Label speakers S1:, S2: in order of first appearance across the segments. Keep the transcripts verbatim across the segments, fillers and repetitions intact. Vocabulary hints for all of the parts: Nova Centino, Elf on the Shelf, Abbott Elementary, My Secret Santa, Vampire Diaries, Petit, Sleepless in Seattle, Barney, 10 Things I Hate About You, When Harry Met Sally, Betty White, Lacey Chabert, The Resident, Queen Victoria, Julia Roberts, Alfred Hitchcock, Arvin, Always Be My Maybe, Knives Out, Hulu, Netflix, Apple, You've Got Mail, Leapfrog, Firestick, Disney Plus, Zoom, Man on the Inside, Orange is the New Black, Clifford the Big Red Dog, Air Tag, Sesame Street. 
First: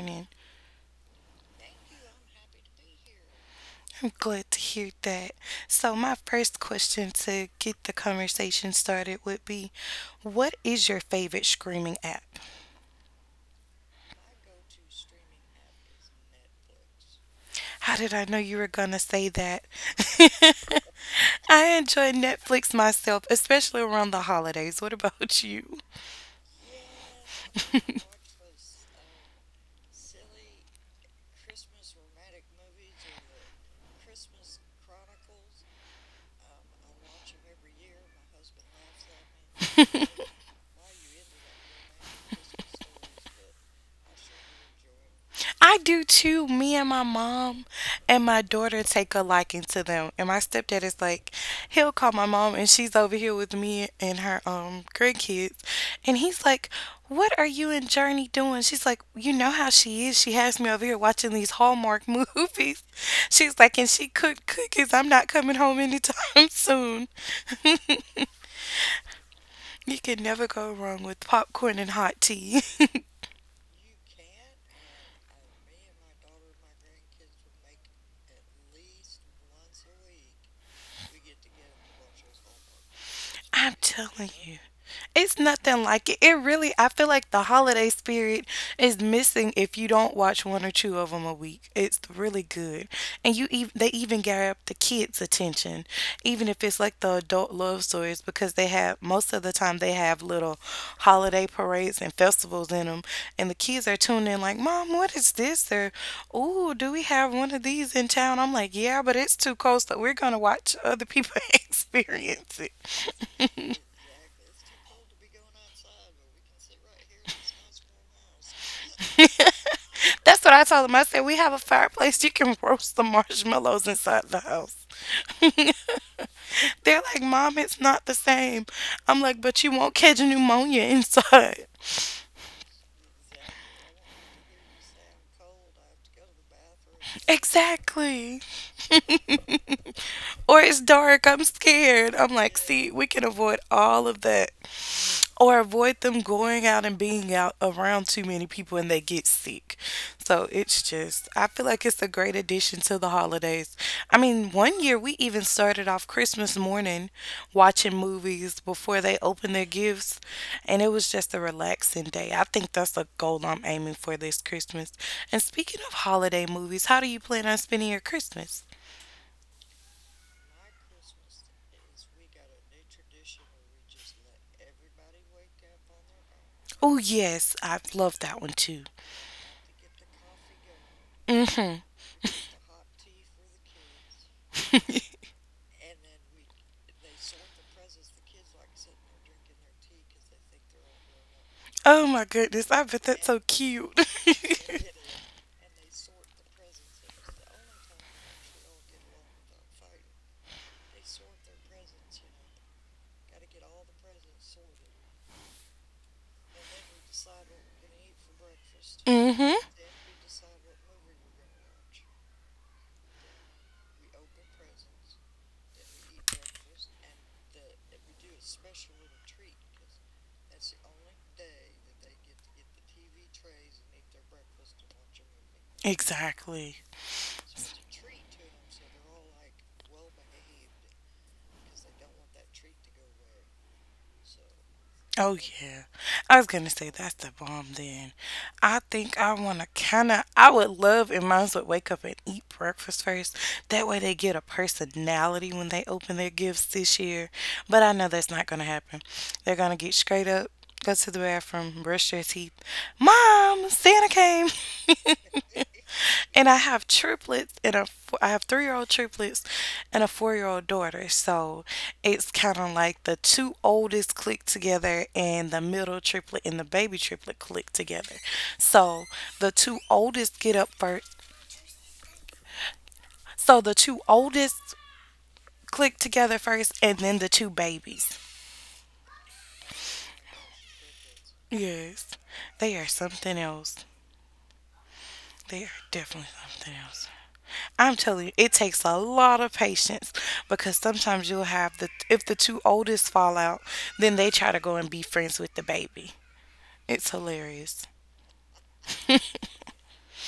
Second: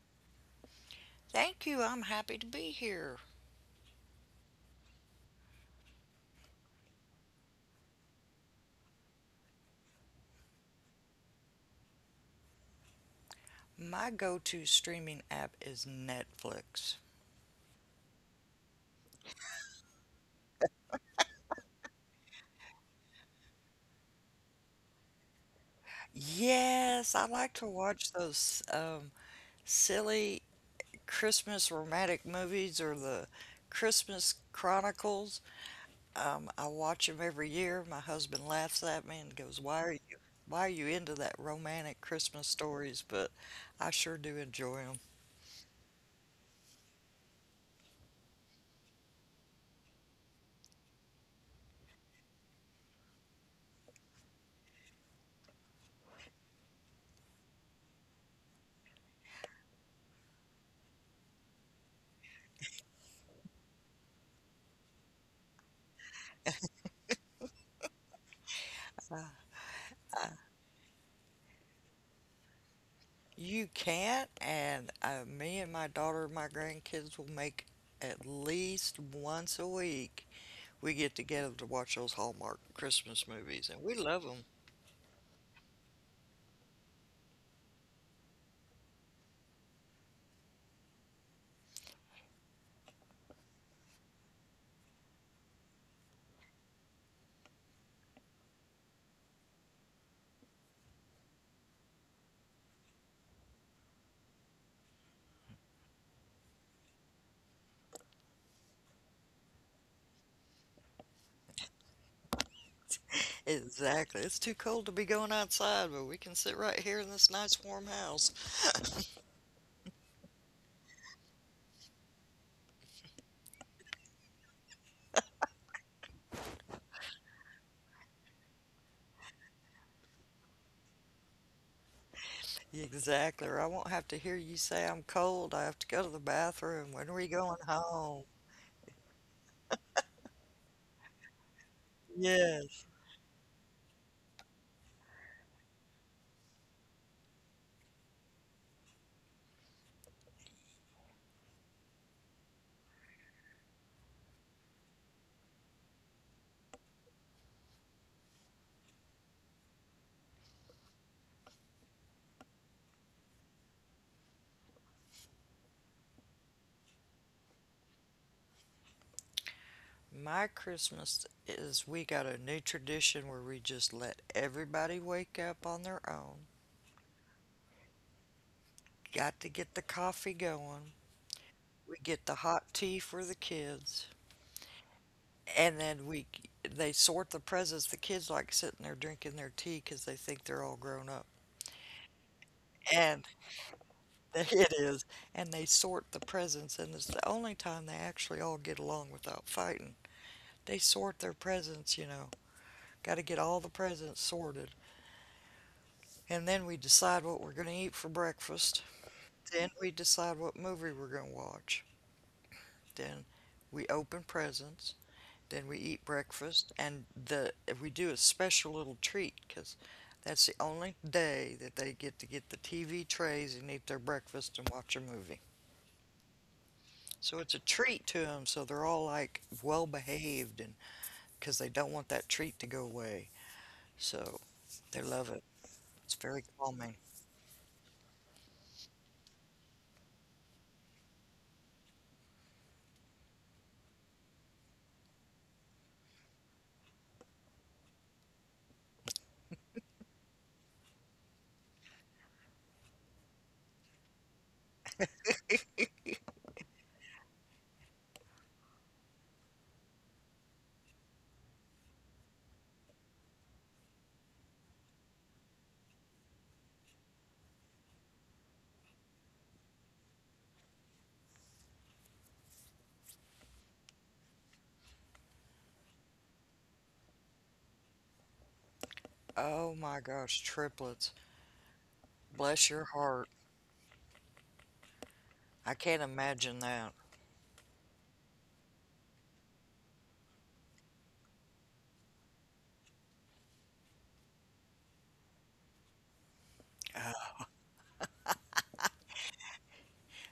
S1: morning.
S2: Thank you. I'm happy to be here.
S1: I'm glad to hear that. So, my first question to get the conversation started would be, what is your favorite screaming app?
S2: My go to streaming app is Netflix.
S1: How did I know you were going to say that? I enjoy Netflix myself, especially around the holidays. What about you?
S2: Yes, I like to watch those um, silly Christmas romantic movies or the Christmas Chronicles. Um, I watch them every year. My husband laughs at me and goes, "Why are you, why are you into that romantic Christmas stories?" But I sure do enjoy 'em.
S1: I do too. Me and my mom and my daughter take a liking to them. And my stepdad is like, he'll call my mom and she's over here with me and her um grandkids. And he's like, "What are you and Journey doing?" She's like, "You know how she is. She has me over here watching these Hallmark movies." She's like, and she cooked cookies. I'm not coming home anytime soon. You can never go wrong with popcorn and hot tea.
S2: You can't, and uh, me and my daughter and my grandkids will make at least once a week we get together to watch those Hallmark Christmas movies,
S1: I'm
S2: and we love
S1: telling
S2: them.
S1: you. It's nothing like it. It really, I feel like the holiday spirit is missing if you don't watch one or two of them a week. It's really good, and you even they even grab the kids' attention, even if it's like the adult love stories, because they have most of the time they have little holiday parades and festivals in them, and the kids are tuned in like, "Mom, what is this?" or "Ooh, do we have one of these in town?" I'm like, "Yeah, but it's too close. That we're gonna watch other people experience it."
S2: Exactly. It's too cold to be going outside, but we can sit right here in this nice warm house.
S1: That's what I told him. I said, "We have a fireplace. You can roast the marshmallows inside the house." They're like, "Mom, it's not the same." I'm like, "But you won't catch pneumonia inside."
S2: Exactly, or I won't have to hear you say I'm cold. I have to go to the bathroom. When are we going home?
S1: Exactly. Or it's dark, I'm scared. I'm like,
S2: Yes.
S1: see, we can avoid all of that. Or avoid them going out and being out around too many people and they get sick. So it's just, I feel like it's a great addition to the holidays. I mean, one year we even started off Christmas morning watching movies before they opened their gifts, and it was just a relaxing day. I think that's a goal I'm aiming for this Christmas. And speaking of holiday movies, how do you plan on spending your Christmas?
S2: My Christmas is we got a new tradition where we just let everybody wake up on their own.
S1: Oh yes, I love that one too.
S2: Got to get the coffee going.
S1: Hmm.
S2: We get the hot tea for the kids. And then we they sort the presents. The kids like sitting there drinking their tea 'cause they think they're all grown up.
S1: Oh my goodness, I bet
S2: And
S1: that's so cute.
S2: it is. And they sort the presents, and it's the only time they actually all get along without fighting. They sort their presents, you know. Got to get all the presents sorted. And then we decide what we're going to eat for breakfast.
S1: Hmm.
S2: Then we decide what movie we're going to watch. Then we open presents. Then we eat breakfast, and the we do a special little treat because that's the only day that they get to get the T V trays and eat their breakfast and watch a movie.
S1: Exactly.
S2: So it's a treat to them. So they're all like well behaved, and because they don't want that treat to go away. So they love
S1: Oh
S2: it.
S1: yeah.
S2: It's
S1: I
S2: very
S1: was gonna say
S2: calming.
S1: that's the bomb then. I think I wanna kinda I would love if mine would wake up and eat breakfast first. That way they get a personality when they open their gifts this year. But I know that's not gonna happen. They're gonna get straight up, go to the bathroom, brush their teeth. Mom, Santa came. And I have triplets and a f- I have three-year old triplets and a four-year old daughter. So it's kind of like the two oldest click together and the middle triplet and the baby triplet click together. So the two oldest get up first. So the two oldest click together first and then the two babies.
S2: Oh my gosh, triplets.
S1: Yes,
S2: Bless
S1: they
S2: your
S1: are
S2: heart.
S1: something else. They are
S2: I can't
S1: definitely
S2: imagine
S1: something
S2: that.
S1: else. I'm telling you, it takes a lot of patience because sometimes you'll have the if the two oldest fall out, then they try to go and be friends with the baby. It's hilarious.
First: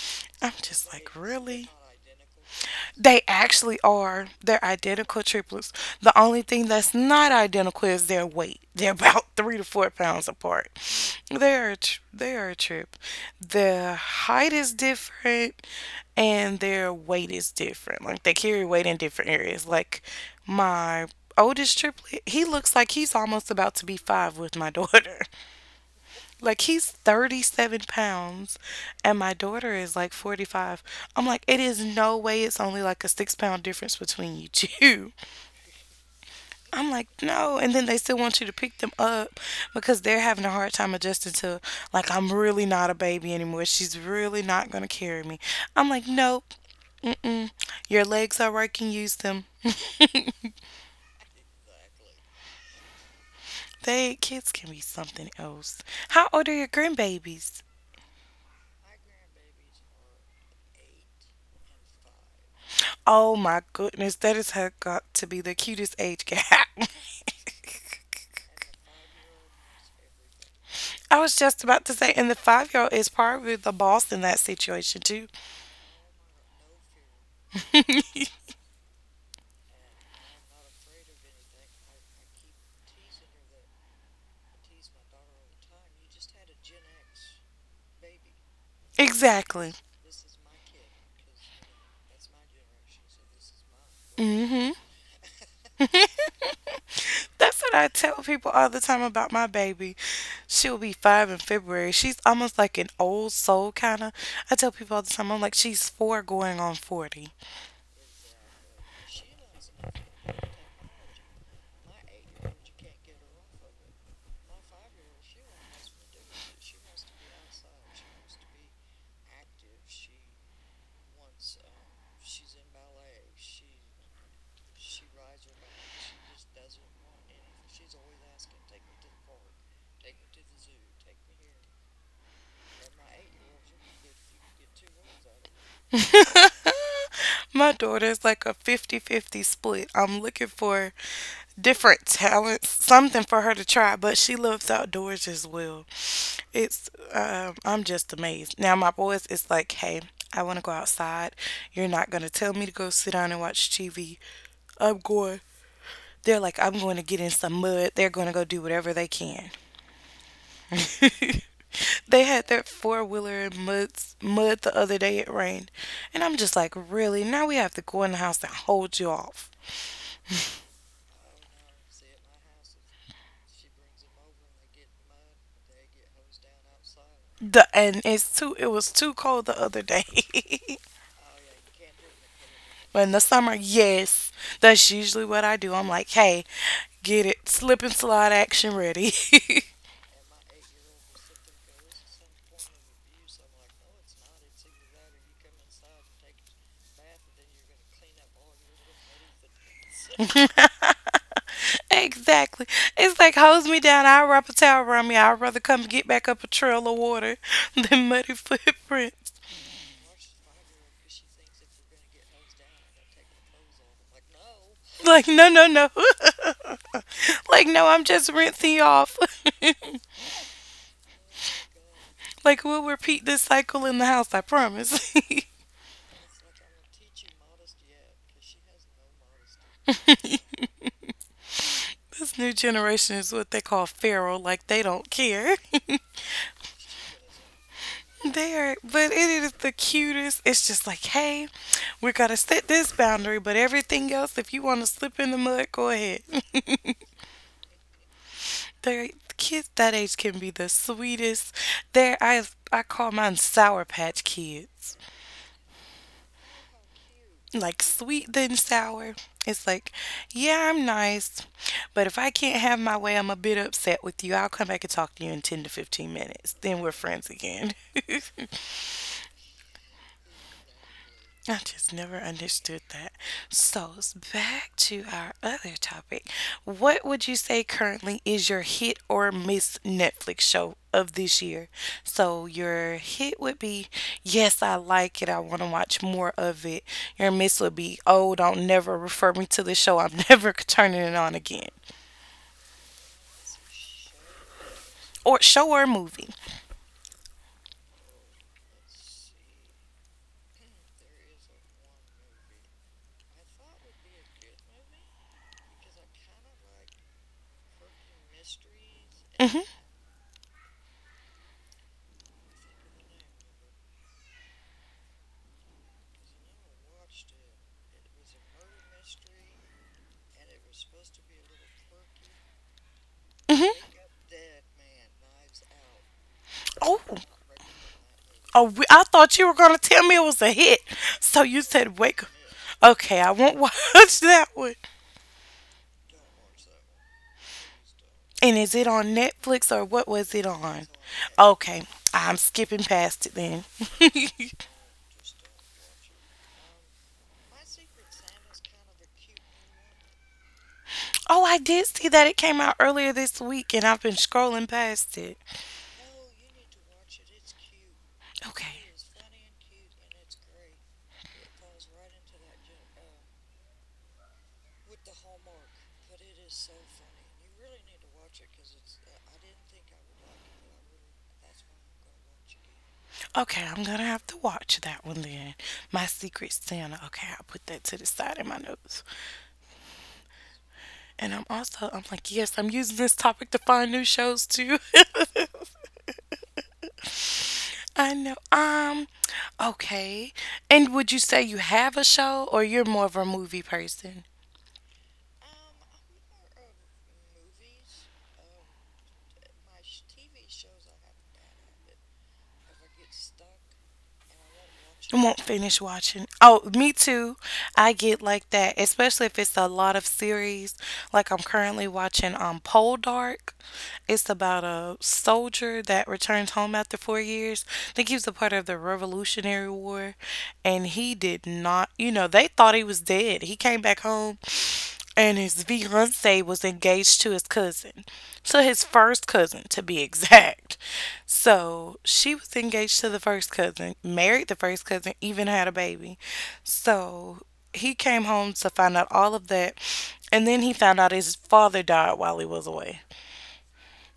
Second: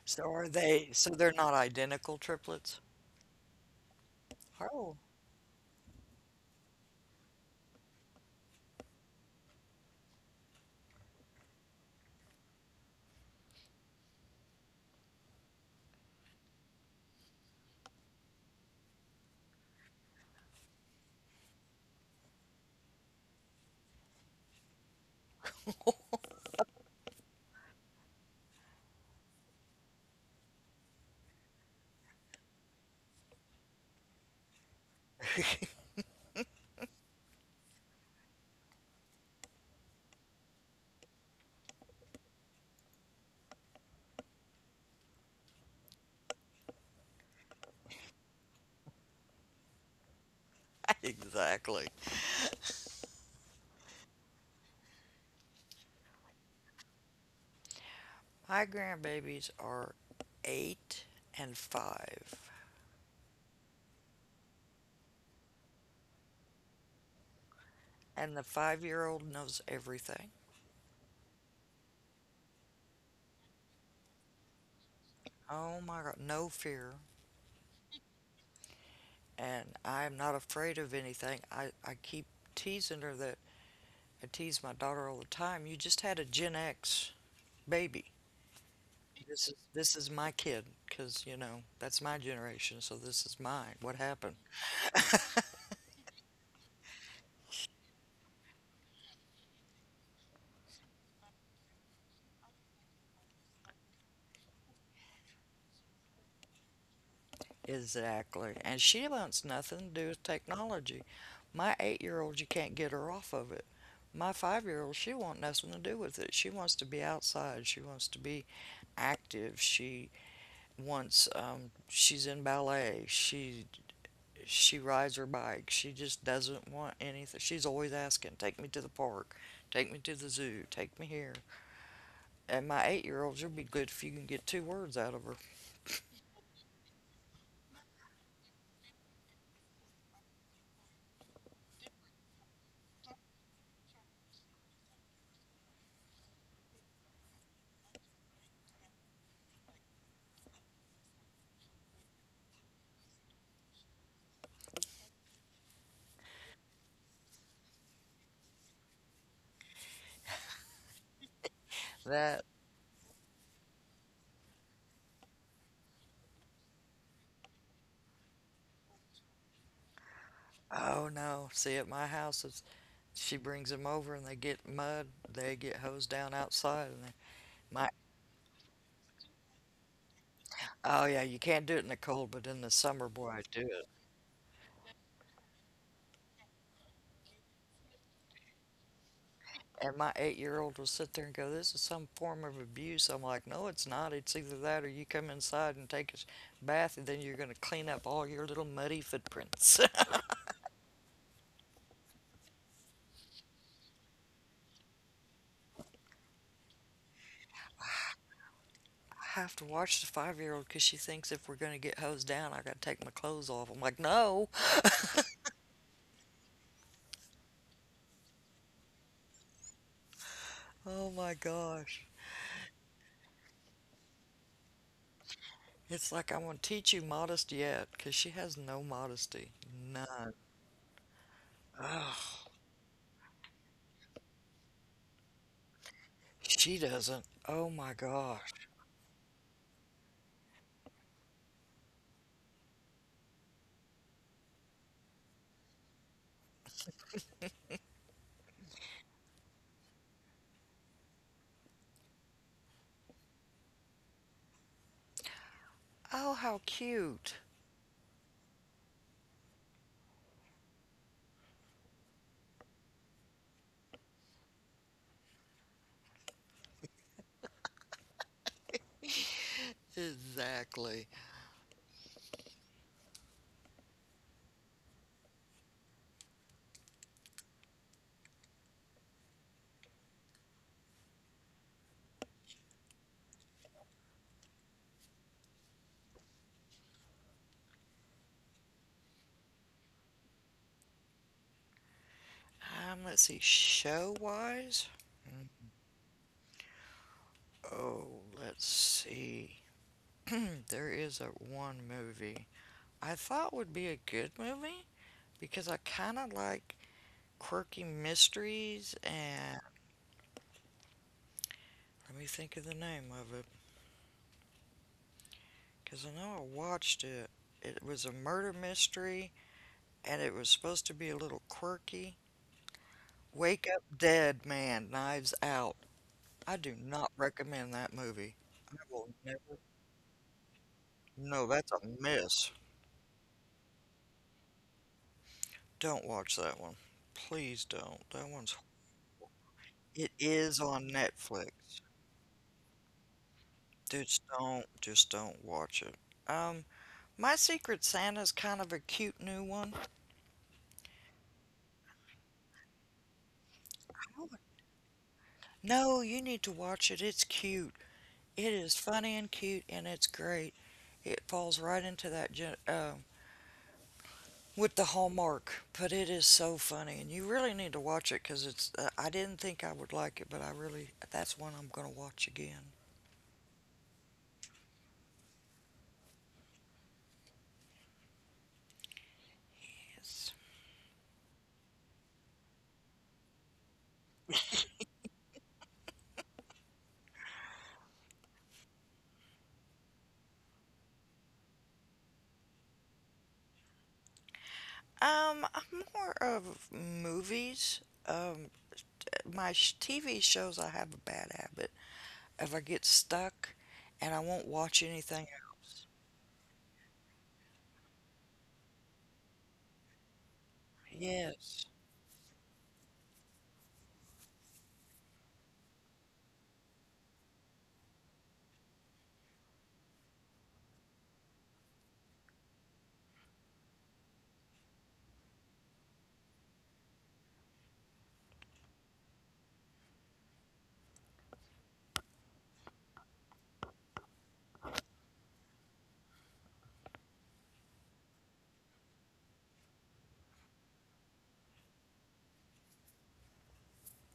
S2: So are
S1: I'm
S2: they,
S1: just
S2: so
S1: like,
S2: they're not
S1: really?
S2: identical triplets?
S1: They actually are. They're
S2: Oh,
S1: identical triplets. The only thing that's not identical is their weight. They're about three to four pounds apart. They are a tr- they are a trip. Their height is different, and their weight is different. Like they carry weight in different areas. Like my oldest triplet, he looks like he's almost about to be five with my daughter. Like he's thirty-seven pounds and my daughter is like forty-five. I'm like, it is no way it's only like a six-pound difference between you two. I'm like, no. And then they still want you to pick them up because they're having a hard time adjusting to, like, I'm really not a baby anymore. She's really not going to carry me. I'm like, nope. Mm-mm. Your legs are working. Use them.
S2: exactly.
S1: They kids can be something else. How old are your grandbabies?
S2: My grandbabies are eight and five,
S1: Oh my goodness, that is has got to be the cutest age gap.
S2: and the five year old knows everything.
S1: I was just about to say, and the five-year old is probably the boss in that situation too.
S2: Oh my God, no fear. And I'm not afraid of anything. I, I keep teasing her that I tease my daughter all the time. You just had a Gen X baby. This is
S1: Exactly.
S2: this is my kid because you know that's my generation, so this is mine. What happened?
S1: Hmm. That's what I tell people all the time about my baby. She'll be five in February. She's almost like an old soul kind of. I tell people all the time, I'm like, she's four going on forty.
S2: Exactly. And she wants nothing to do with technology. My eight year old, you can't get her off of it. My five year old, she want nothing to do with it. She wants to be outside. She wants to be active. She wants. Um, she's in ballet. She she rides her bike. She just doesn't want anything. She's always asking, "Take me to the park. Take me to the zoo. Take me here." And my eight year old, she'll be good if you can get two words out of her.
S1: My daughter's like a fifty-fifty split. I'm looking for different talents, something for her to try, but she loves outdoors as well. It's, um, I'm just amazed. Now, my boys is like, hey, I want to go outside. You're not going to tell me to go sit down and watch T V. I'm going. They're like, I'm going to get in some mud. They're going to go do whatever they can. They had
S2: That
S1: their four wheeler in mud, mud the other day. It rained. And I'm just like, really? Now we have to go in the house and hold you off.
S2: oh no. See at my house, it's, she brings them over and they get mud. They get hosed down outside, and they,
S1: The
S2: my.
S1: and it's too it was too cold the other day.
S2: Oh yeah, you can't do it in the cold, but in the
S1: But in
S2: summer,
S1: the
S2: boy, I
S1: summer,
S2: do it.
S1: yes. That's usually what I do. I'm like, hey, get it slip and slide action ready.
S2: And my eight-year-old will sit there and go, "This is some form of abuse." I'm like, "No, it's not. It's either that or you come inside and take a sh- bath, and then you're going to clean up all your little muddy footprints."
S1: Exactly. It's like hose me down. I'll wrap a towel around me. I'd rather come get back up a trail of water than muddy footprints.
S2: I have to watch the five-year-old because she thinks if we're going to get hosed down, I got to take my clothes off. I'm like, "No."
S1: Like, no, no, no. Like, no, I'm just rinsing you off.
S2: Oh my gosh.
S1: Like, we'll repeat this cycle in the house, I promise.
S2: It's like I'm going to teach you modest yet because she has no modesty. None.
S1: This
S2: Oh,
S1: new generation is what they call feral, like, they don't care.
S2: she doesn't. Oh my gosh.
S1: There, but it is the cutest. It's just like, hey, we're gonna set this boundary, but everything else, if you want to slip in the mud, go ahead. Their kids that age can be the sweetest. There, I I call mine Sour Patch Kids.
S2: Oh, how cute.
S1: Like sweet then sour. It's like, yeah, I'm nice, but if I can't have my way, I'm a bit upset with you. I'll come back and talk to you in ten to fifteen minutes. Then we're friends again.
S2: Exactly.
S1: I just never understood that. So, s- back to our other topic. What would you say currently is your hit or miss Netflix show of this year? So, your hit would be, yes, I like it. I want to watch more of it. Your miss would be, oh, don't never refer me to this show. I'm never turning it on again.
S2: Um, let's see. Show wise,
S1: Or show or movie.
S2: oh, let's see. There is a one movie I thought would be a good movie because I kind of like quirky mysteries
S1: Hmm.
S2: and let me think of the name of it because I know I watched it. It was a murder mystery and it was supposed to be a little quirky. Wake Up
S1: Hmm.
S2: Dead Man, Knives Out. I do
S1: Oh.
S2: not recommend that movie.
S1: Oh,
S2: I
S1: we, I
S2: will
S1: thought you were
S2: never
S1: gonna tell me it was a hit. So
S2: No,
S1: you
S2: that's a
S1: said wake.
S2: mess.
S1: Okay, I won't watch that one.
S2: Don't watch that one. Please don't. That one's
S1: And is it on Netflix or what
S2: it
S1: was it
S2: is
S1: on?
S2: on Netflix.
S1: Okay, I'm skipping past it then.
S2: Just don't just don't watch it. Um, My Secret Santa's kind of a cute new one.
S1: Oh, I did see that it came out earlier this week and I've been scrolling past it.
S2: No, you need to watch it. It's cute. It
S1: Okay.
S2: is funny and cute and it's great. It falls right into that gen- uh, with the Hallmark, but it is so funny and you really need to watch it because it's uh, I didn't think I would like it, but I really that's one I'm going to watch again.
S1: Okay, I'm gonna have to watch that one then. My Secret Santa. Okay, I'll put that to the side in my notes.
S2: Yes.
S1: And I'm also, I'm like, yes, I'm using this topic to find new shows too. I know. Um, okay. And would you say you have a show or you're more of a movie person?
S2: Um, I'm more of movies. Um, my sh- T V shows, I have a bad habit if I get stuck and I won't watch
S1: I
S2: anything
S1: won't finish
S2: else.
S1: watching. Oh, me too. I get like that, especially if it's a lot of series. Like I'm
S2: Yes.
S1: currently watching um Pole Dark. It's about a soldier that returns home after four years. I think he was a part of the Revolutionary War, and he did not. You know, they thought he was dead. He came back home, and his fiance was engaged to his cousin, so his first cousin to be exact. So she was engaged to the first cousin, married the first cousin, even had a baby. So he came home to find out all of that. And then he found out his father died while he was away.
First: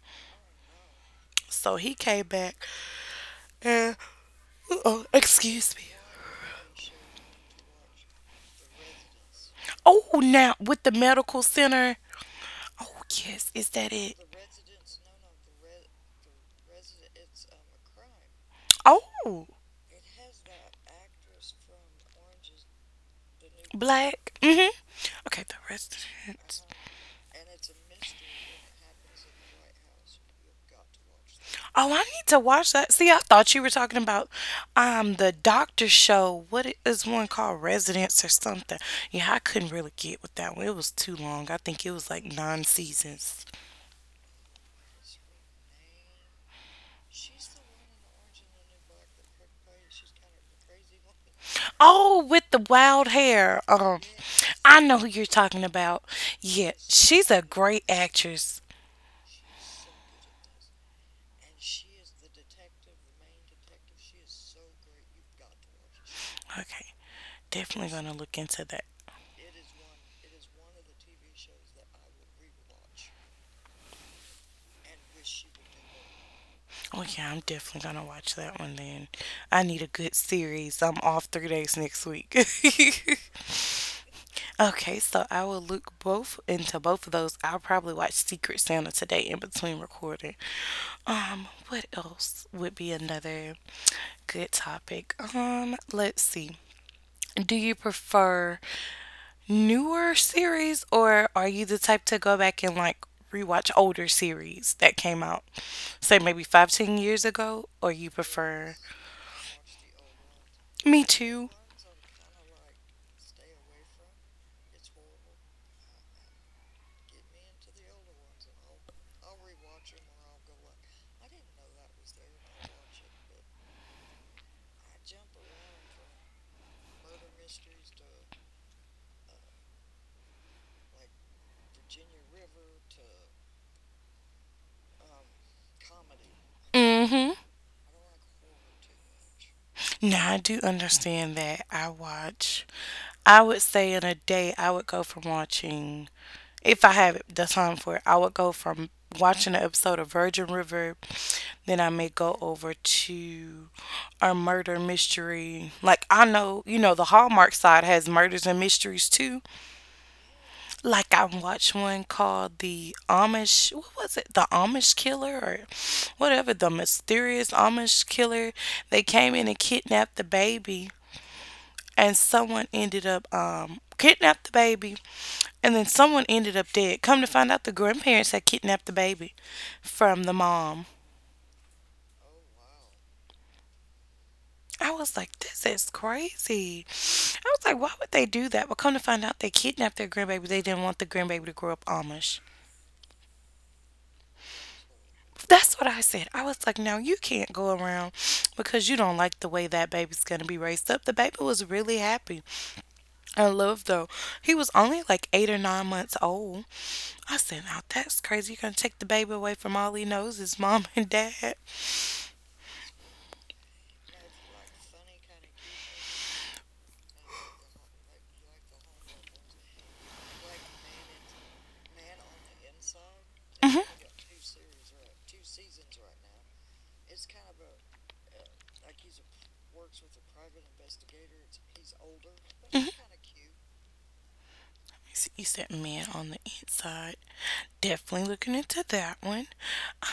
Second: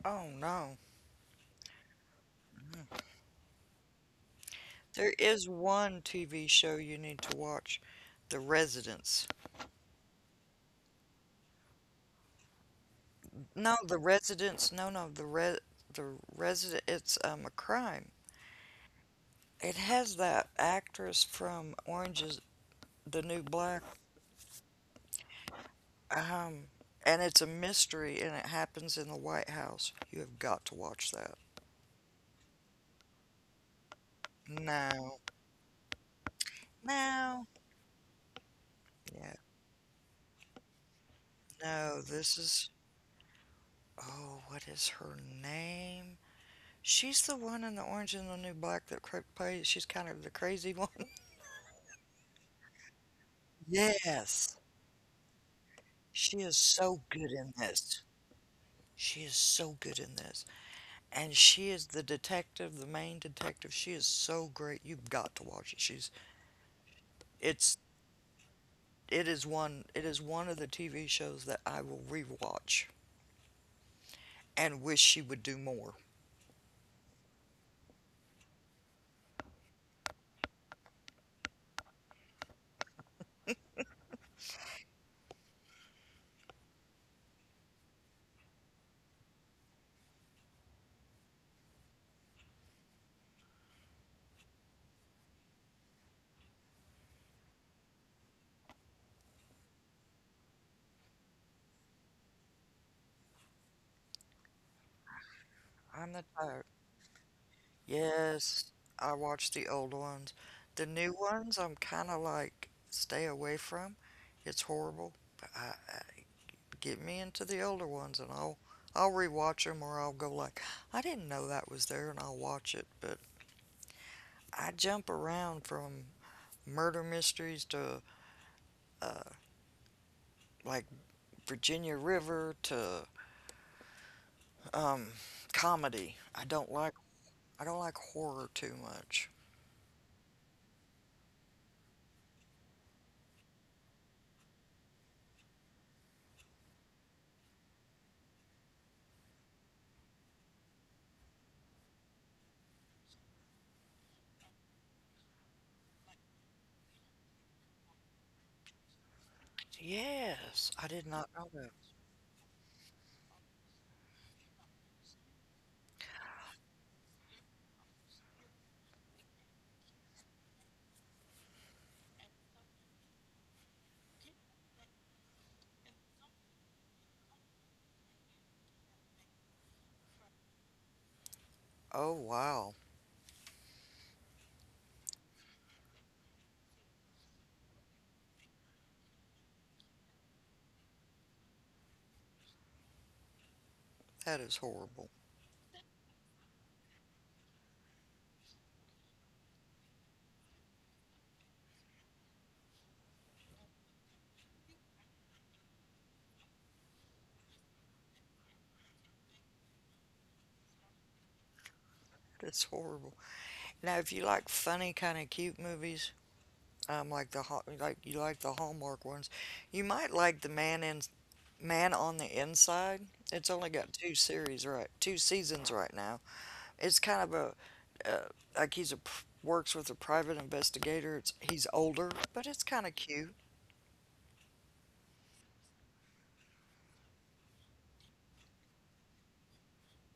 S2: Oh no.
S1: So he came back and, oh,
S2: There is
S1: excuse me.
S2: one T V show you need to watch, The Residence.
S1: Oh, now with the medical center. Oh, yes, is
S2: No,
S1: that
S2: The
S1: it?
S2: Residence. No, no, the re the resident. It's um a crime.
S1: Oh,
S2: It has that actress from Orange is the New Black.
S1: black. Mm hmm. Okay, the rest. of it.
S2: Um, and it's a mystery, and it happens in the White House. You have got to watch that.
S1: Oh, I need to watch that. See, I thought you were talking about um
S2: No,
S1: the doctor show. What i- is one
S2: no,
S1: called Residence or something?
S2: yeah,
S1: Yeah, I couldn't really get with that one. It was too long. I think it
S2: no.
S1: was like
S2: This
S1: nine
S2: is
S1: seasons.
S2: oh, what is her name? She's the one in the Orange and the New Black that cra- plays. She's kind of the crazy one.
S1: Oh, with the wild hair. Um,
S2: Yes,
S1: I know who you're talking about.
S2: she is
S1: Yeah,
S2: so
S1: she's
S2: good
S1: a
S2: in
S1: great
S2: this.
S1: actress.
S2: She is so good in this, and she is the detective, the main detective. She is so great. You've got to watch it. She's
S1: Okay.
S2: it's
S1: Definitely gonna look into that.
S2: it is one it is one of the T V shows that I will rewatch and wish she would do more.
S1: Oh yeah, I'm definitely gonna watch that one then. I need a good series. I'm off three days next week. Okay, so I will look both into both of those. I'll probably watch Secret Santa today in between recording. Um, what else would be another good topic? Um, let's see. Do you prefer newer series, or are you the type to go back and like rewatch older series that came out,
S2: I'm
S1: say
S2: not
S1: maybe
S2: tired.
S1: five, ten years ago? Or you prefer
S2: Yes, I watch the old ones. The
S1: Me
S2: new
S1: Too?
S2: ones I'm kind of like stay away from. It's horrible. But I, I get me into the older ones and I'll I'll rewatch them or I'll go like I didn't know that was there and I'll watch it. But I jump around from murder mysteries to like Virginia River to Um, comedy. I don't like
S1: Mm-hmm.
S2: I don't like horror too much.
S1: Now I do understand that. I watch I would say in a day, I would go from watching, if I have the time for it, I would go from watching an episode of Virgin River, then I may go over to a murder mystery. Like, I know, you know, the Hallmark side has murders and mysteries too.
S2: Yes. I did
S1: Like, I
S2: not know that.
S1: watched one called The Amish, what was it? The Amish Killer or whatever, The Mysterious Amish Killer. They came in and kidnapped the baby and someone ended up um kidnapped the baby and then someone ended up dead. Come to find out, the grandparents had kidnapped the baby from the mom.
S2: Oh wow,
S1: I was like, this is crazy. I was like, why would they do that? But come to find out, they kidnapped their grandbaby. They didn't want the grandbaby to grow up Amish.
S2: that is horrible.
S1: That's what I said. I was like, now you can't go around because you don't like the way that baby's going to be raised up. The baby was really happy. I love, though. He was only like eight or nine months old. I said, now that's crazy. You're going to take the baby away from all he knows, his mom and dad.
S2: That's horrible. Now, if you like funny kind of cute movies, um, like the Hall- like you like the Hallmark ones, you might like the Man in Man on the Inside. It's only
S1: Hmm.
S2: got two series right, two seasons right now. It's kind of a uh, like he's a pr- works with a private investigator. It's he's older, but it's kind of cute.
S1: See, you said Man on the Inside. Definitely looking into that one.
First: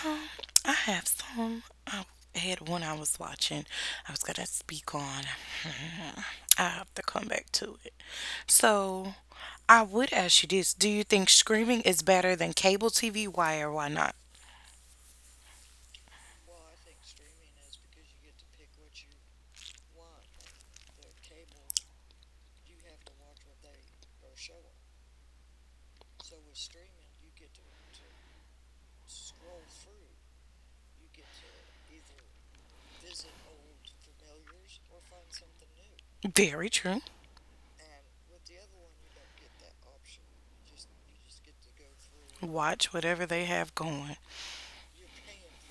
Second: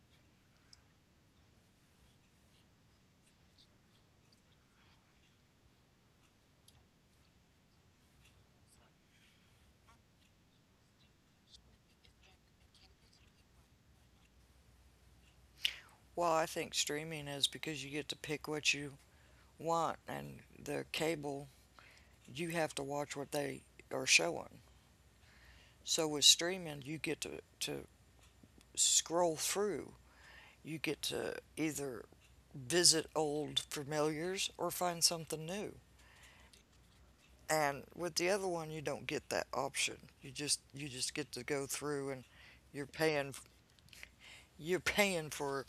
S1: Um, I have some. I had one I was watching. I was gonna speak on. Hmm, I have to come back to it. So I would ask you this: do you think streaming is better than cable T V? Why or why not?
S2: Well, I think streaming is because you get to pick what you want, and the cable, you have to watch what they are showing. So with streaming, you get to, to scroll through. You get to either visit old familiars or find something new.
S1: Very true.
S2: And with the other one, you don't get that option. You just you just get to go through, and you're
S1: Watch whatever
S2: paying
S1: they have going.
S2: you're paying for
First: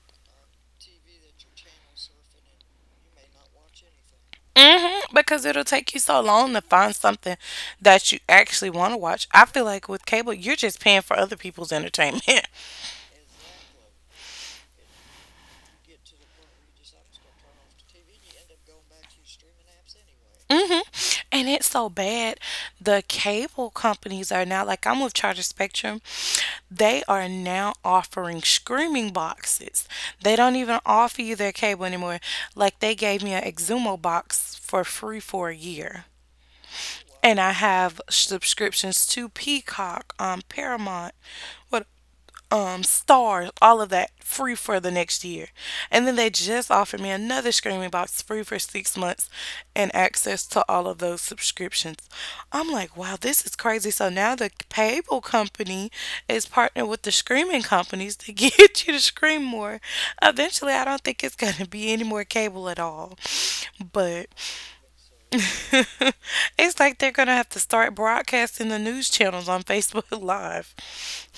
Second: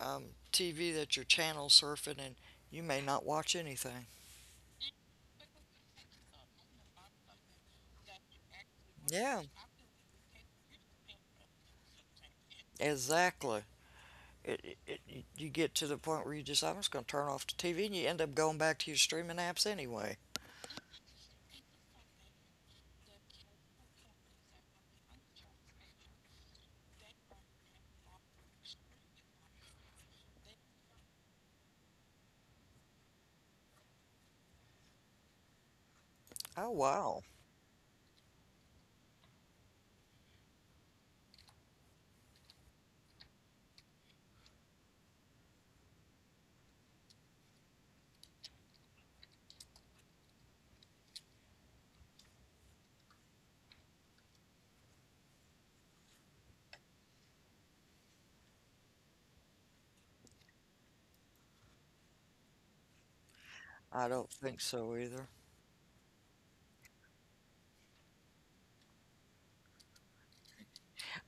S2: um, T V that you're channel surfing, and you may not watch anything.
S1: Hmm, because it'll take you so long to find something that you actually want to watch.
S2: Yeah,
S1: I feel like with cable, you're just paying for other people's entertainment.
S2: exactly. it, it, you get to the point where you just, I'm just going to turn off the T V and you end up going back to your streaming apps anyway.
S1: Hmm. And it's so bad. The cable companies are now, like I'm with Charter Spectrum, they are now offering streaming boxes. They don't even offer you their cable anymore. Like they gave me an Exumo box for free for a year.
S2: Oh, wow.
S1: And I have subscriptions to Peacock, um, Paramount. What um, Stars, all of that free for the next year. And then they just offered me another streaming box free for six months and access to all of those subscriptions. I'm like, wow, this is crazy. So now the cable company is partnered with the streaming companies to get you to stream more. Eventually, I don't think it's going to be any more cable at all.
S2: I
S1: But
S2: don't think so either.
S1: it's like they're going to have to start broadcasting the news channels on Facebook Live.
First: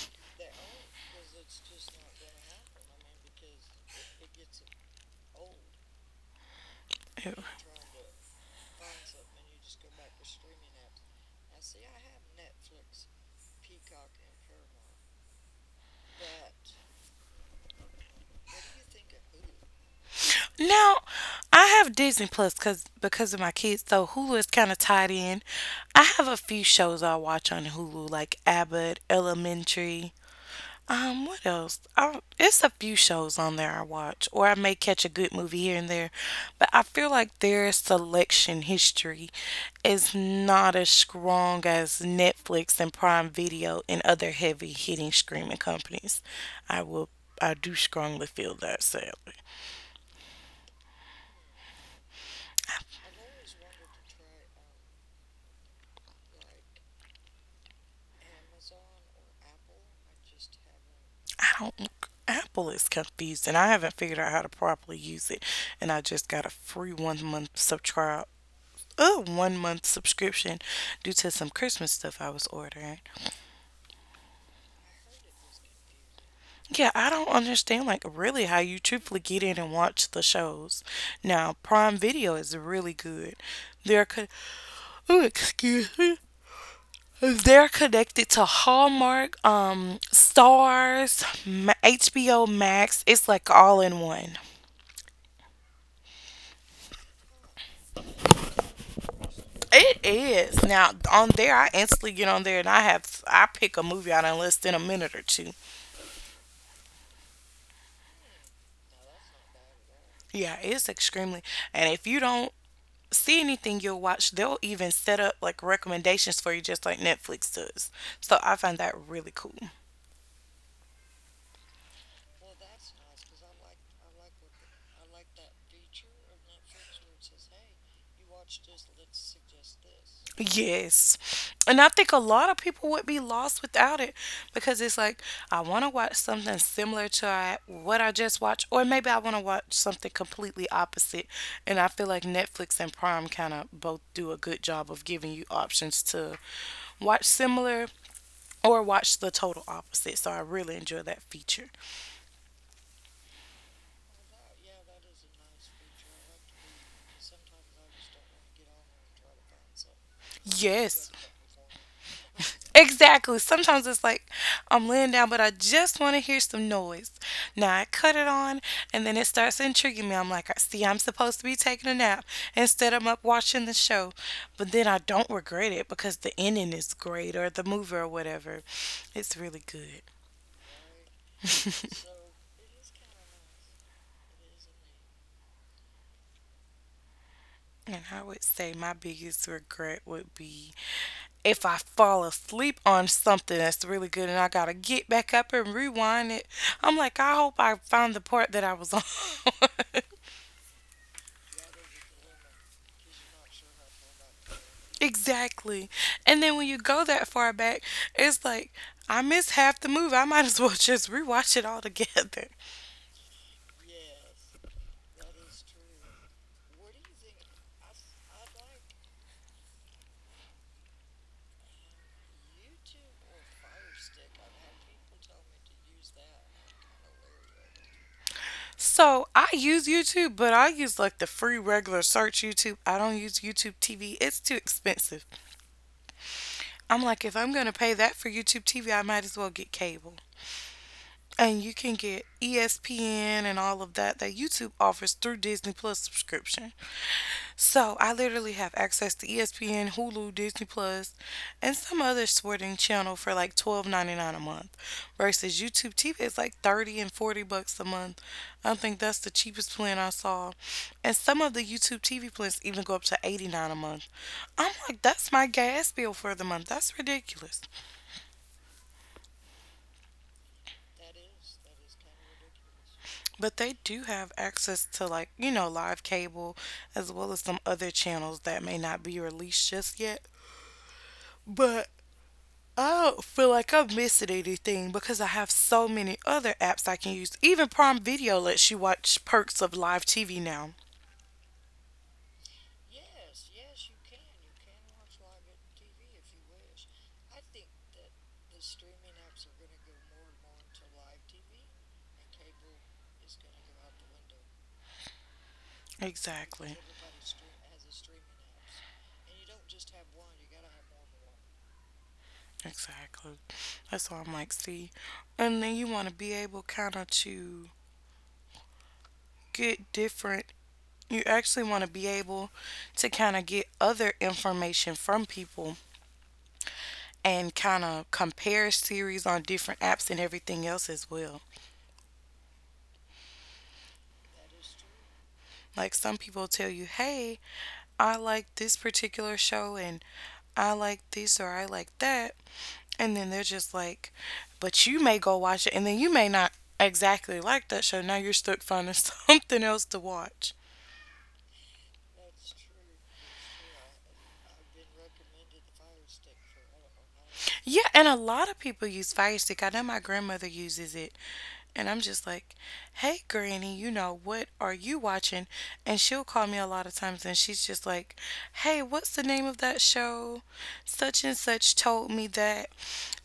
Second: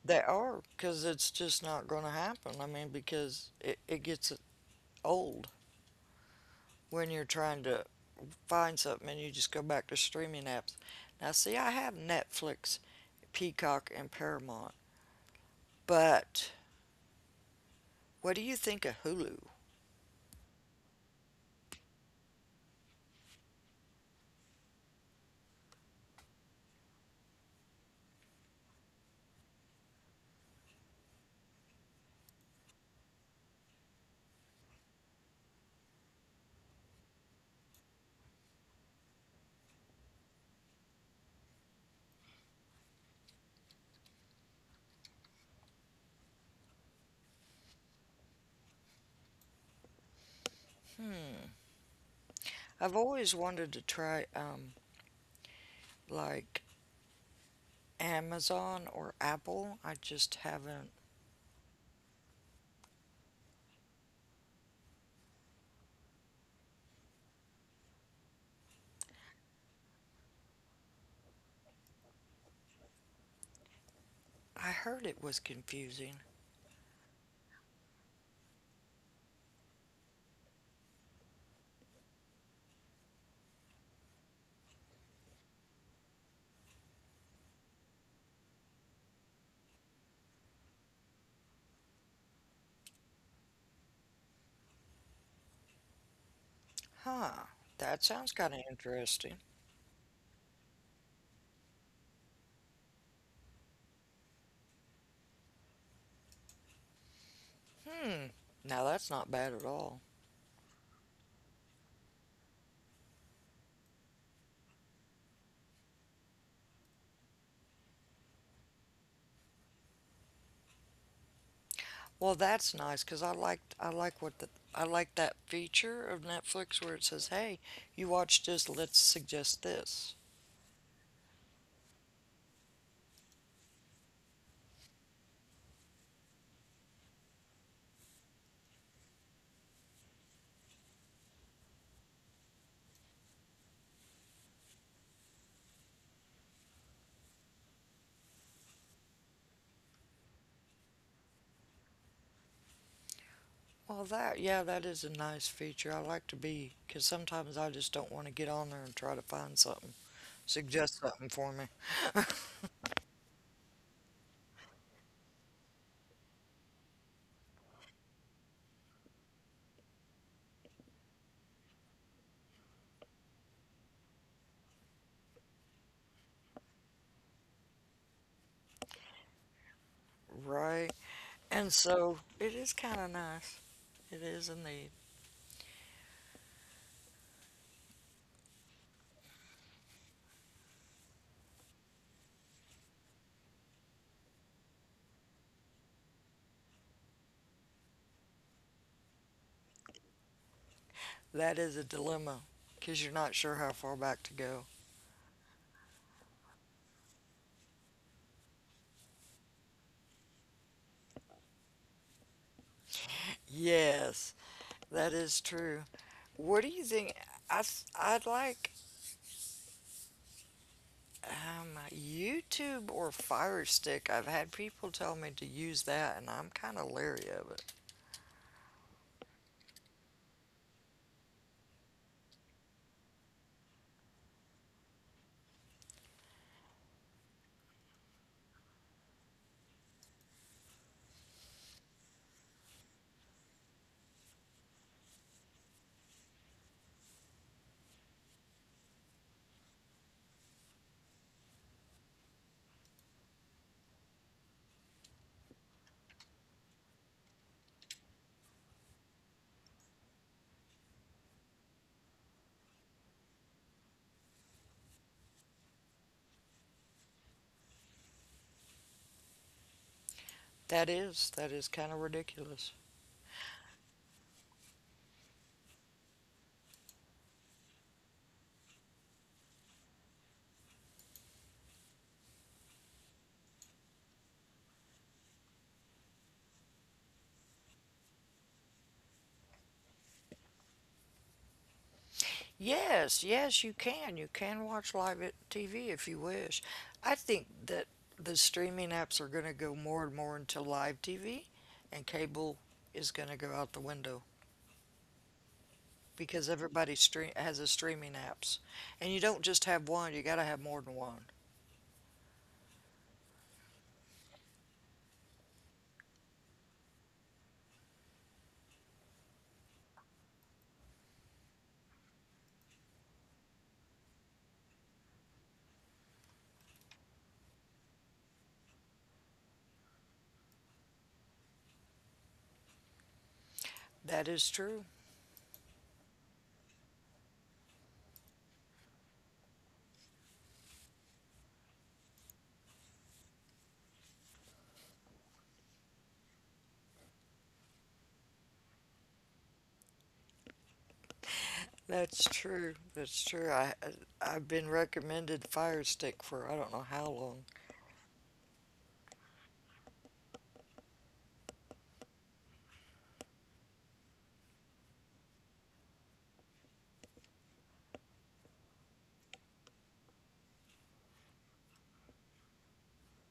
S2: They are because it's just not going to happen. I mean, because it, it gets old when you're
S1: Ew.
S2: trying to find something and you just go back to streaming apps. Now, see, I have Netflix, Peacock, and Paramount, but what do you think of Hulu?
S1: Now, I have Disney Plus cause, because of my kids, so Hulu is kind of tied in. I have a few shows I watch on Hulu, like Abbott, Elementary. Um, what else? I, it's a few shows on there I watch, or I may catch a good movie here and there. But I feel like their selection history is not as strong as Netflix and Prime Video and other heavy hitting streaming companies. I will, I do strongly feel that, sadly.
S2: I've always wanted to try, um, like, Amazon or Apple. I just haven't.
S1: I don't. Apple is confused, and I haven't figured out how to properly use it. And I just got a free one month subscribe. Oh, one month subscription due to some Christmas stuff I was ordering.
S2: I heard it was confusing.
S1: Yeah, I don't understand like really how you truthfully get in and watch the shows. Now, Prime Video is really good. They're co- oh, excuse me. They're connected to Hallmark, um, Stars, Ma- H B O Max. It's like all in one.
S2: Huh. That sounds kind of interesting.
S1: It is. Now on there I instantly get on there and I have I pick a movie out in less than a minute or two.
S2: Hmm. Now that's not bad at all.
S1: Yeah, it's extremely, and if you don't see anything you'll watch, they'll even set up like recommendations for you just like Netflix does. So I find that really cool.
S2: Well, that's nice because I liked I like what the I like that feature of Netflix where it says, "Hey, you watched this. Let's suggest this."
S1: Yes. And I think a lot of people would be lost without it because it's like, I want to watch something similar to I, what I just watched, or maybe I want to watch something completely opposite. And I feel like Netflix and Prime kind of both do a good job of giving you options to watch similar or watch the total opposite. So I really enjoy that feature.
S2: Well, that yeah, that is a nice feature. I like to be because sometimes I just don't want to get on there and try to find something, suggest
S1: Yes.
S2: something for me.
S1: Exactly. Sometimes it's like I'm laying down, but I just want to hear some noise. Now I cut it on, and then it starts intriguing me. I'm like, "I see, I'm supposed to be taking a nap instead. I'm up watching the show, but then I don't regret it because the ending is great or the movie or whatever. It's really good.
S2: Right. And so it is kind of nice. It is indeed.
S1: And I would say my biggest regret would be if I fall asleep on something that's really good and I gotta get back up and rewind it. I'm like, I hope I found the part that I was on.
S2: That is a dilemma because you're not sure how far back to go.
S1: Exactly. And then when you go that far back, it's like I missed half the movie. I might as well just rewatch it all together.
S2: Yes, that is true. What do you think? I I'd like um, YouTube or Fire Stick. I've had people tell me to use that, and I'm kind of leery of it.
S1: So I use YouTube, but I use like the free regular search YouTube. I don't use YouTube T V. It's too expensive. I'm like, if I'm gonna pay that for YouTube T V, I might as well get cable. And you can get E S P N and all of that that YouTube offers through Disney Plus subscription. So I literally have access to E S P N, Hulu, Disney Plus, and some other sporting channel for like twelve ninety nine a month, versus YouTube T V is like thirty and forty bucks a month. I think that's the cheapest plan I saw, and some of the YouTube T V plans even go up to eighty nine a month. I'm like, that's my gas bill for the month. That's ridiculous.
S2: That is that is kind of ridiculous.
S1: But they do have access to like you know live cable, as well as some other channels that may not be released just yet. But I don't feel like I'm missing anything because I have so many other apps I can use. Even Prime Video lets you watch perks of live T V now.
S2: Yes, yes, you can. You can watch live at T V if you wish. I think that the streaming apps are going to go more and more into live T V, and cable is going to go out the window because
S1: Exactly.
S2: everybody stream has a streaming apps, and you don't just have one. You got to have more than one.
S1: Exactly. That's why I'm like, see. And then you want to be able kind of to get different, you actually want to be able to kind of get other information from people and kind of compare series on different apps and everything else as well.
S2: That is true.
S1: Like some people tell you, hey, I like this particular show and I like this or I like that. And then they're just like, but you may go watch it and then you may not exactly like that show. Now you're stuck finding something else to watch.
S2: That's true. That's true. I I- I've been recommended Fire Stick for I don't know how long.
S1: Yeah, and a lot of people use Firestick. I know my grandmother uses it. And I'm just like, hey, Granny, you know, what are you watching? And she'll call me a lot of times and she's just like, hey, what's the name of that show? Such and such told me that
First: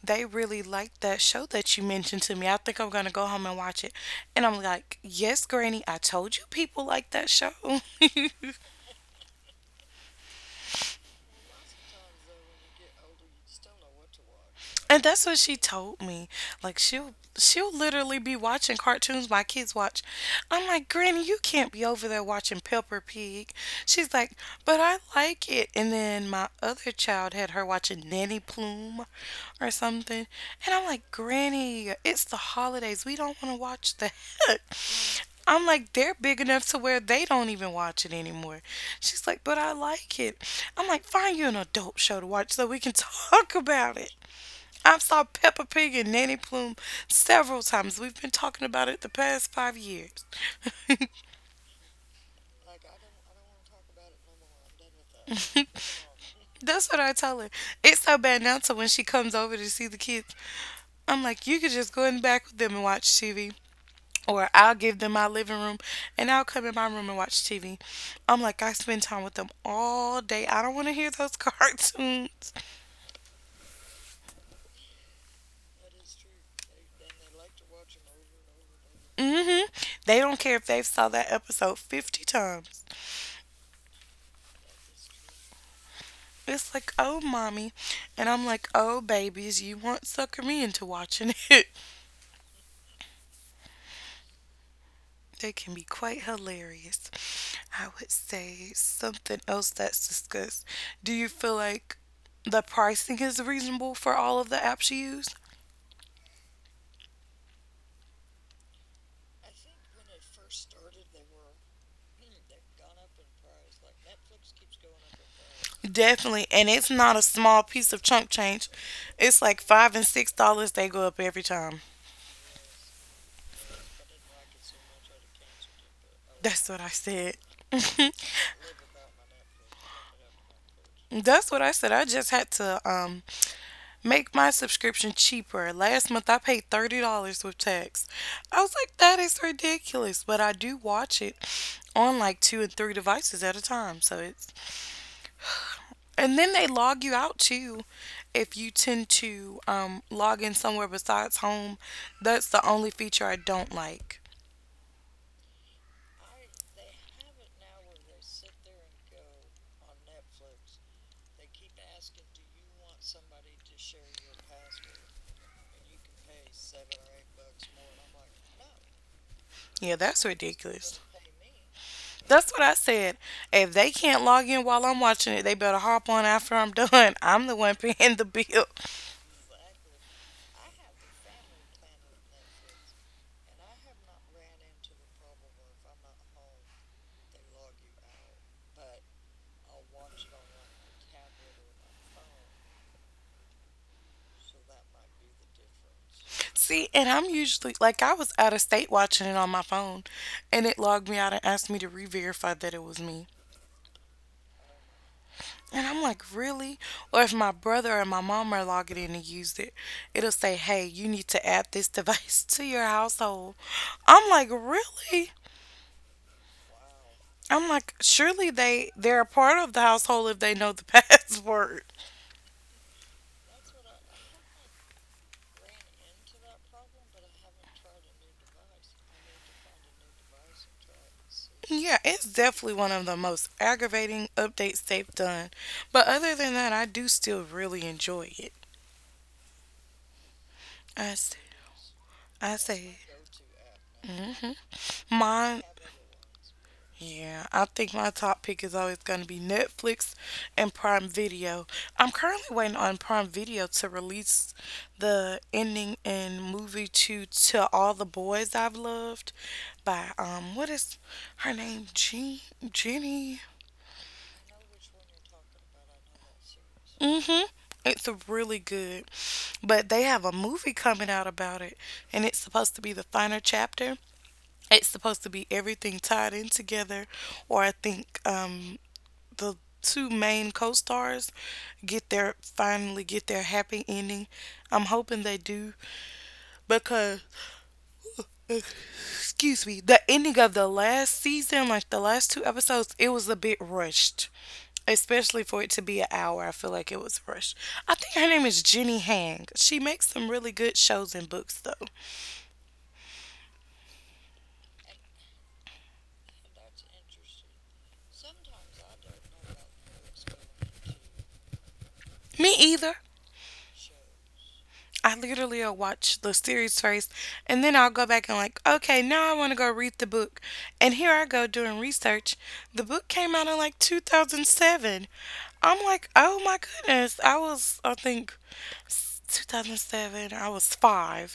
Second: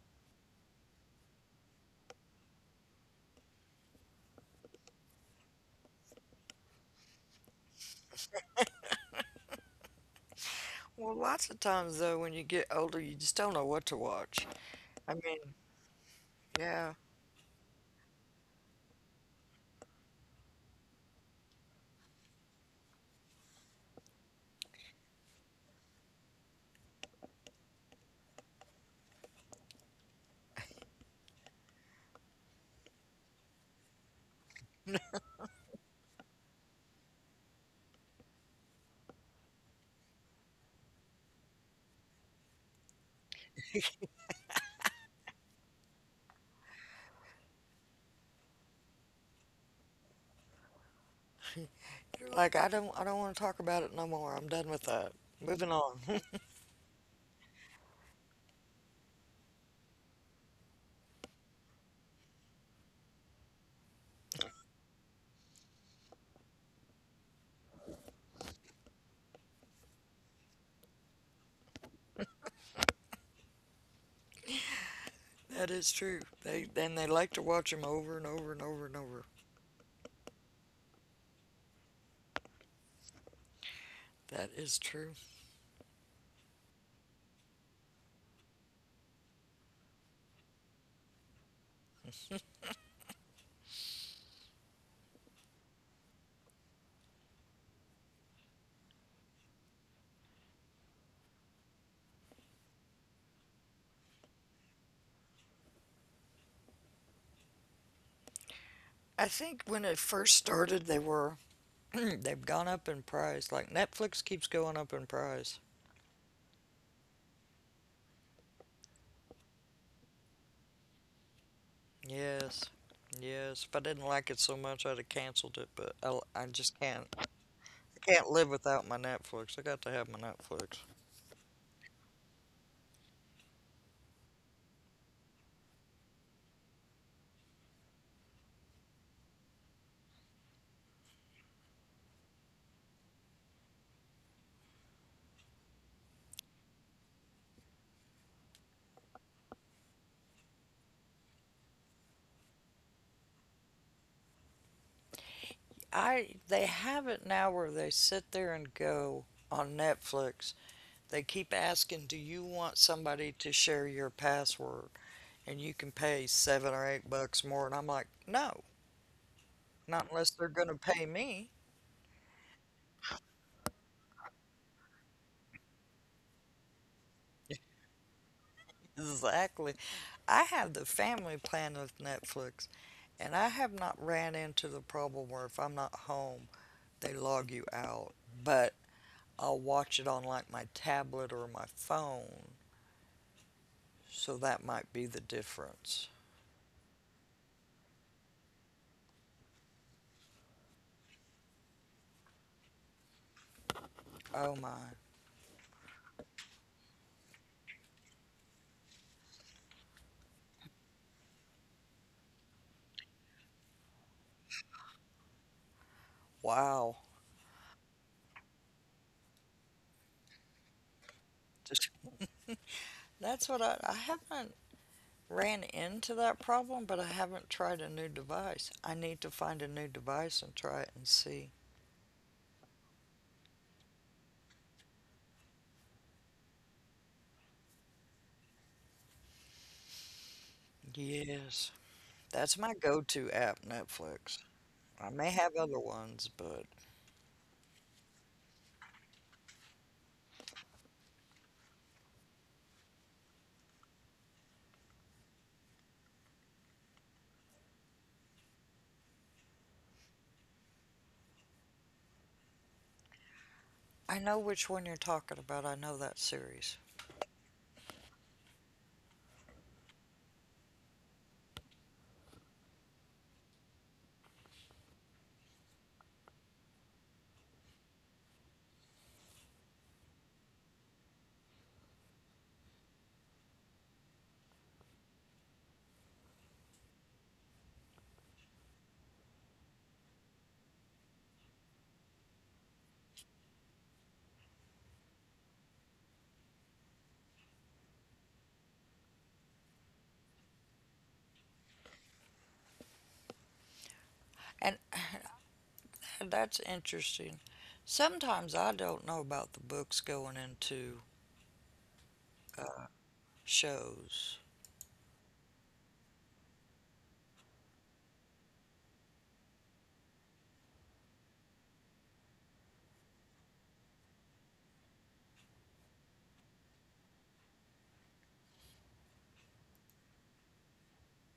S1: they really liked that show that you mentioned to me. I think I'm gonna go home and watch it. And I'm like, yes, Granny, I told you people like that show. And
S2: Well, lots of times though, when you get older, you just don't know what to watch. I
S1: that's
S2: mean,
S1: what she told me. Like
S2: yeah,
S1: she'll she'll literally be watching cartoons my kids watch. I'm like, Granny, you can't be over there watching Peppa Pig. She's like, but I like it. And then my other child had her watching Nanny Plume or something. And I'm like, Granny, it's the holidays. We don't want to watch that. I'm like, they're big enough to where they don't even watch it anymore. She's like, but I like it. I'm like, find you an adult show to watch so we can talk about it. I've saw Peppa Pig and Nanny Plume several times. We've been talking about it the past five years.
S2: You're Like I don't I don't want to talk about it no more. I'm done with that. Moving on.
S1: That's what I tell her. It's so bad now, so when she comes over to see the kids, I'm like, you could just go in the back with them and watch T V, or I'll give them my living room and I'll come in my room and watch T V. I'm like, I spend time with them all day. I don't want to hear those cartoons.
S2: That is true. They and they like to watch them over and over and over and over.
S1: Hmm. They don't care if they've saw that episode fifty times.
S2: That is true.
S1: It's like, oh, mommy. And I'm like, oh, babies, you want sucker me into watching it. They can be quite hilarious. I would say something else that's discussed. Do you feel like the pricing is reasonable for all of the apps you use?
S2: I think when it first started they were they've gone up in price. Like Netflix keeps going up in price.
S1: Definitely, and it's not a small piece of chunk change. It's like five and six dollars. They go up every time.
S2: Yes. Yes. If I didn't like it so much I'd have canceled it, but I, I
S1: That's
S2: just
S1: what I
S2: can't.
S1: said.
S2: I can't live without my Netflix. I got to have my Netflix.
S1: That's what I said. I just had to um make my subscription cheaper. Last month I paid thirty dollars with tax. I was like, that is ridiculous. But I do watch it on like two and three devices at a time, so it's... And then they log you out too. If you tend to um, log in somewhere besides home, that's the only feature I don't like.
S2: I they have it now where they sit there and go on Netflix. They keep asking, do you want somebody to share your password? And you can pay seven or eight bucks more. And I'm like, no,
S1: Yeah,
S2: not unless
S1: that's
S2: they're going to
S1: ridiculous.
S2: pay me.
S1: That's what I said. If they can't log in while I'm watching it, they better hop on after I'm done. I'm the one paying the bill.
S2: Exactly. I have the family plan of Netflix, and I have not ran into the problem where if I'm not home, they log you out. But I'll watch it on like my tablet or my phone. So that might be the difference.
S1: See, and I'm usually like, I was out of state watching it on my phone, and it logged me out and asked me to re-verify that it was me.
S2: Oh my.
S1: And I'm like, really? Or if my brother and my mom are logging in and used it, it'll say, hey, you need to add this device to your household. I'm like, really?
S2: Wow.
S1: I'm like, surely they they're a part of the household if they know the password.
S2: That's what I, I haven't ran into that problem, but I haven't tried a new device. I need to find a new device and try it and see.
S1: Yeah, it's definitely one of the most aggravating updates they've done. But other than that, I do still really enjoy it. I s-
S2: Yes, that's
S1: I
S2: my
S1: say,
S2: go-to app, Netflix.
S1: hmm,
S2: I may have
S1: mine.
S2: other ones, but
S1: Yeah, I think my top pick is always going to be Netflix and Prime Video. I'm currently waiting on Prime Video to release the ending and movie to To All the Boys I've Loved by um what is her name? Jean. Jenny.
S2: I know which one you're talking about. I know that series.
S1: Mhm. It's really good. But they have a movie coming out about it, and it's supposed to be the final chapter. It's supposed to be everything tied in together, or I think um the two main co-stars get their finally get their happy ending. I'm hoping they do because, excuse me, the ending of the last season, like the last two episodes, it was a bit rushed. Especially for it to be an hour, I feel like it was rushed. I think her name is Jenny Hang. She makes some really good shows and books, though.
S2: And that's interesting. Sometimes I don't know about the books going into
S1: Me either.
S2: shows.
S1: I literally will watch the series first, and then I'll go back and like, okay, now I want to go read the book. And here I go doing research. The book came out in like two thousand seven. I'm like, oh my goodness. I was, I think, two thousand seven. I was five.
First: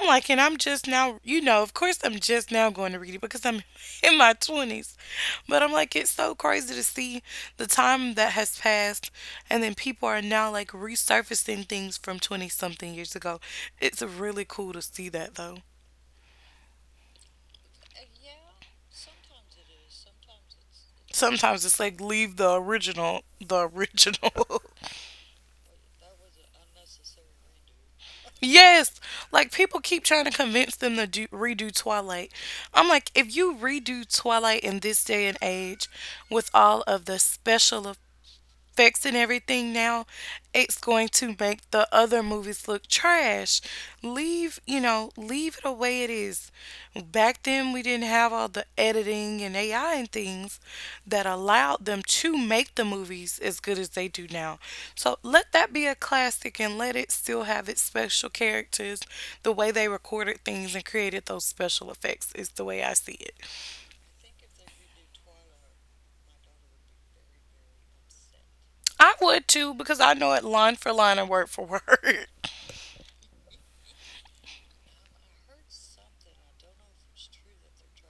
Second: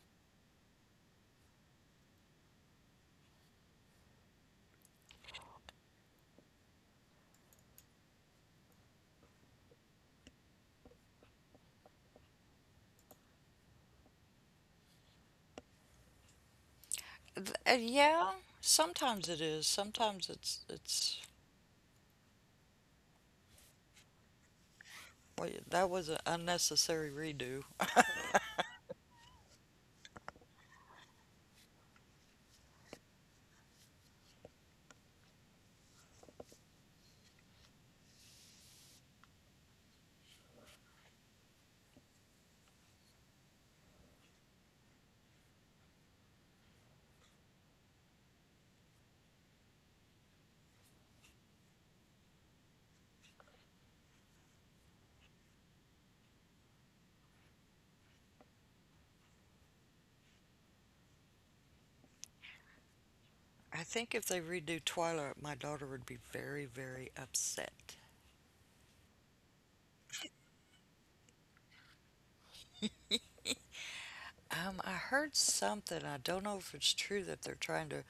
S1: I'm like, and I'm just now, you know, of course I'm just now going to read it because I'm in my twenties. But I'm like, it's so crazy to see the time that has passed, and then people are now like resurfacing things from twenty something years ago. It's really cool to see that though.
S2: Th- uh, yeah, sometimes it is. Sometimes it's it's
S1: Sometimes it's like, leave the original, the original.
S2: well, that was an unnecessary redo.
S1: Yes, like people keep trying to convince them to do, redo Twilight. I'm like, if you redo Twilight in this day and age with all of the special effects and everything now, it's going to make the other movies look trash. Leave, you know, leave it the way it is. Back then, we didn't have all the editing and A I and things that allowed them to make the movies as good as they do now. So let that be a classic and let it still have its special characters. The way they recorded things and created those special effects is the way I see it.
S2: I think if they redo Twilight, my daughter would be very, very upset.
S1: I would too, because I know it line for line and word for word.
S2: Um, I heard something, I don't know if it's true, that they're trying to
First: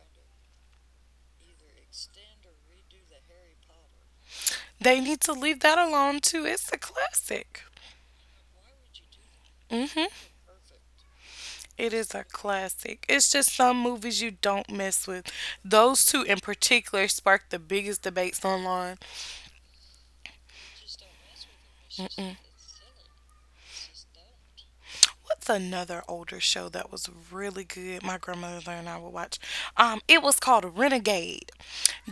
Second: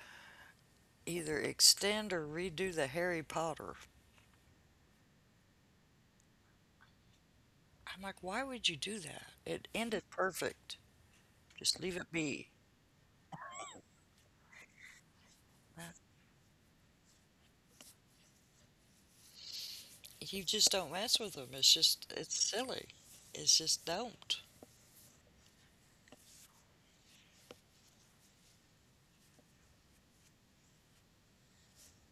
S2: either extend or redo the Harry Potter.
S1: They need to leave that alone too. It's a classic.
S2: I'm like, why would you do that? It ended
S1: Mm-hmm.
S2: perfect. Just
S1: It
S2: leave it
S1: is a
S2: be.
S1: classic. It's just some movies you don't mess with.
S2: Uh,
S1: Those two in particular sparked the biggest debates online.
S2: You just don't mess with them. It's just,
S1: Mm-mm.
S2: it's silly. It's just don't.
S1: What's another older show that was really good? My grandmother and I would watch. Um, it was called Renegade.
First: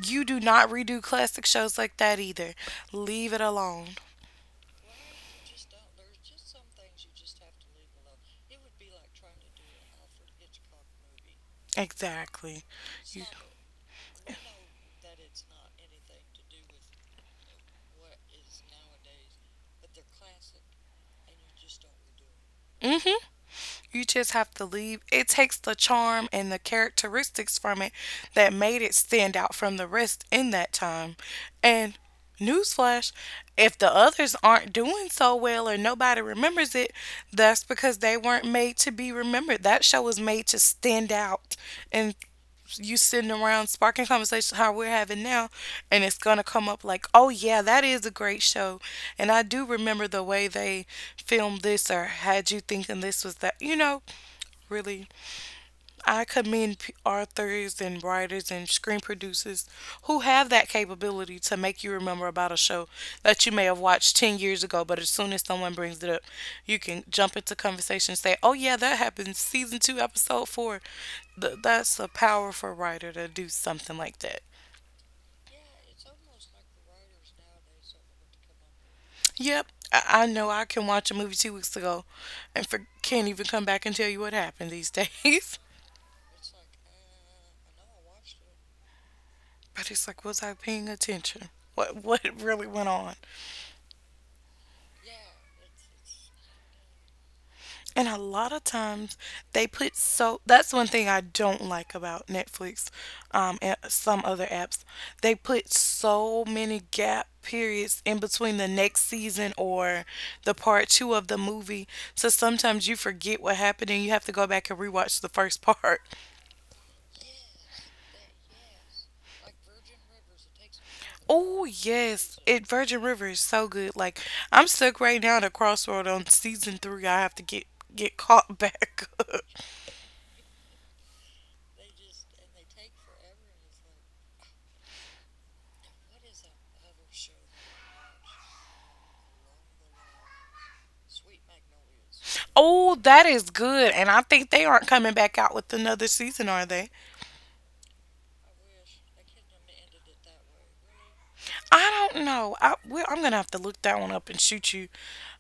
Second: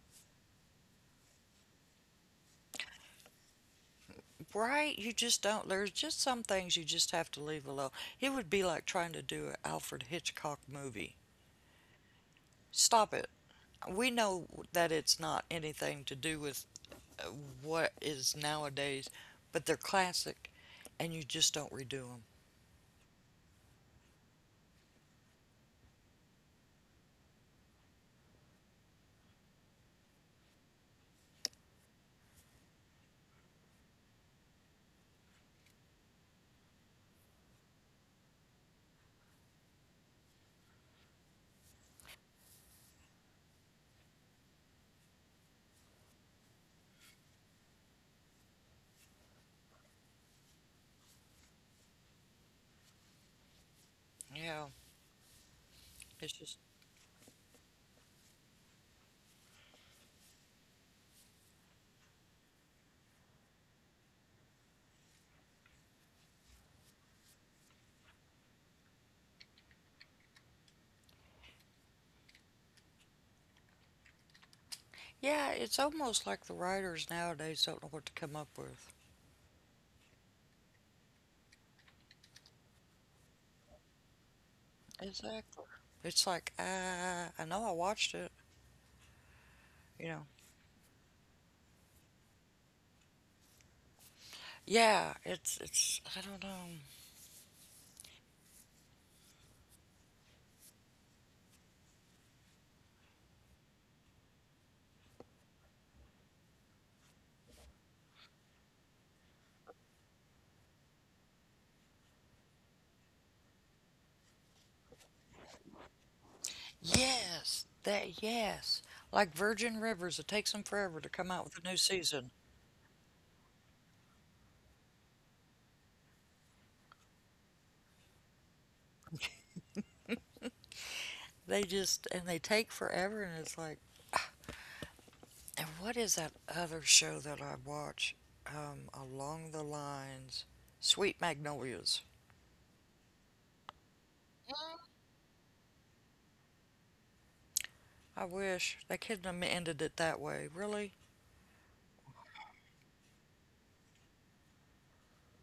S1: You do not redo classic shows like that either. Leave it alone.
S2: Right? You just don't. There's just some things you just have to leave alone. It would be like trying to do an Alfred Hitchcock movie.
S1: Exactly.
S2: Stop
S1: You...
S2: it. We know that it's not anything to do with uh, what is nowadays, but they're classic and you just don't redo them.
S1: hmm. You just have to leave. It takes the charm and the characteristics from it that made it stand out from the rest in that time. And newsflash, if the others aren't doing so well or nobody remembers it, that's because they weren't made to be remembered. That show was made to stand out. And you sitting around sparking conversations how we're having now, and it's going to come up like, oh, yeah, that is a great show. And I do remember the way they filmed this or had you thinking this was that. You know,
S2: Yeah,
S1: really, I
S2: it's just,
S1: commend p- authors and writers and screen producers who have that capability to make you remember about a show that you may have watched ten years ago, but as soon as someone brings it up, you can jump into conversation and say, "Oh, yeah, that happened season two, episode four." Th- that's a powerful writer to do something like that.
S2: yeah, it's almost like the writers nowadays don't know what to come up with.
S1: Yep, I, I know I can watch a movie two weeks ago and for- can't even come back and tell you what happened these days.
S2: Exactly. It's like, uh, I know I watched it,
S1: But
S2: you
S1: it's
S2: know.
S1: like, was I paying attention? What, what really went on?
S2: Yeah, it's, it's, I don't know.
S1: And a lot of times they put so... that's one thing I don't like about Netflix, um, and some other apps. They put so many gap periods in between the next season or the part two of the movie. So sometimes you forget what happened and you have to go back and rewatch the first part.
S2: Yes, that, yes. Like Virgin Rivers, it takes them forever to come out with
S1: Oh
S2: a new season.
S1: yes. It... Virgin River is so good. Like, I'm stuck right now at a crossroad on season three. I have to get get caught back.
S2: They just and they take forever, and it's like. And what is that other show that I watch um, along the lines? Sweet Magnolias.
S1: Oh, that is good. And I think they aren't coming back out with another season, are they?
S2: I wish they couldn't have ended it that way. Really?
S1: I don't know. I, well, I'm gonna have to look that one up and shoot you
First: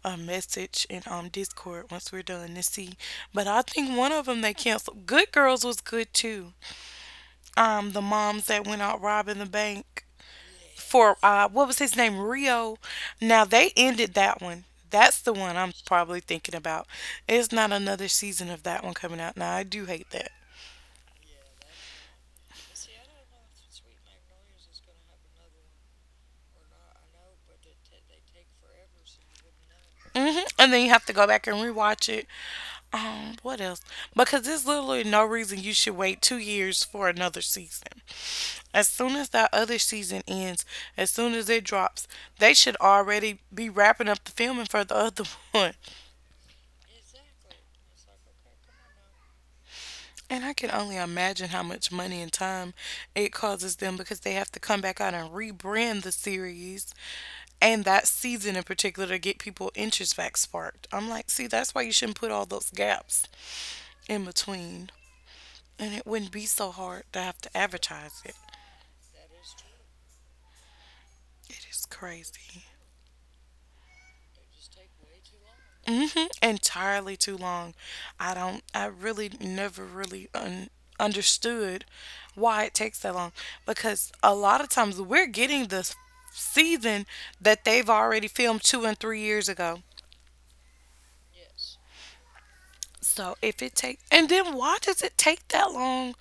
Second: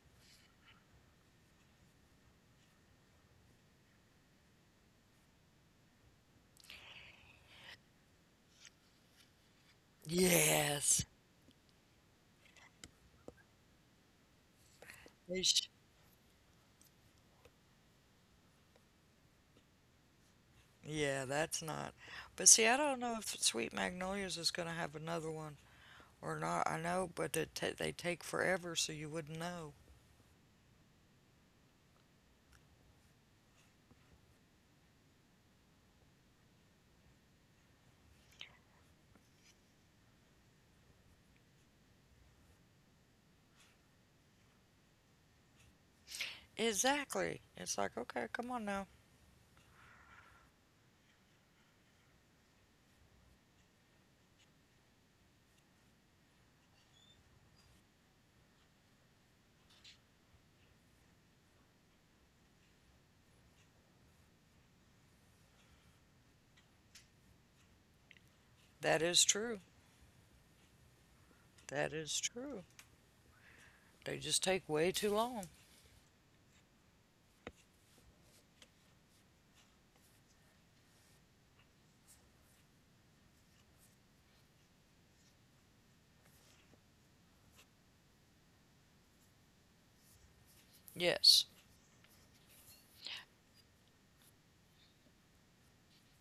S1: a message in um Discord once we're done to see. But I think one of them they canceled. Good Girls was good too. Um, the moms that went out robbing the bank
S2: Yes,
S1: for uh, what was his name, Rio. Now they ended that one. That's the
S2: They
S1: one
S2: sh-
S1: I'm probably thinking about. It's not another season of that one coming out. Now I do hate that.
S2: yeah, that's not. But see, I don't know if Sweet Magnolias is going to have another one or not. I know, but it ta they take forever, so you wouldn't know.
S1: Hmm. And then you have to go back and rewatch it. Um, what else? Because there's literally no reason you should wait two years for another season. As soon as that other season ends, as soon as it drops, they should already be wrapping up the filming for the other one.
S2: Exactly. It's like, okay, come on now.
S1: And I can only imagine how much money and time it causes them, because they have to come back out and rebrand the series and that season in particular to get people interest back sparked. I'm like, see, that's why you shouldn't put all those gaps in between, and it wouldn't be so hard to have to advertise it.
S2: That is true.
S1: It is
S2: That is
S1: crazy.
S2: true. They just take way too long.
S1: Hmm. Entirely too long. I don't, I really never really un- understood why it takes that long, because a lot of times we're getting the s- season that they've already filmed two and three years ago.
S2: Yes,
S1: So if it takes, and then why does it take that long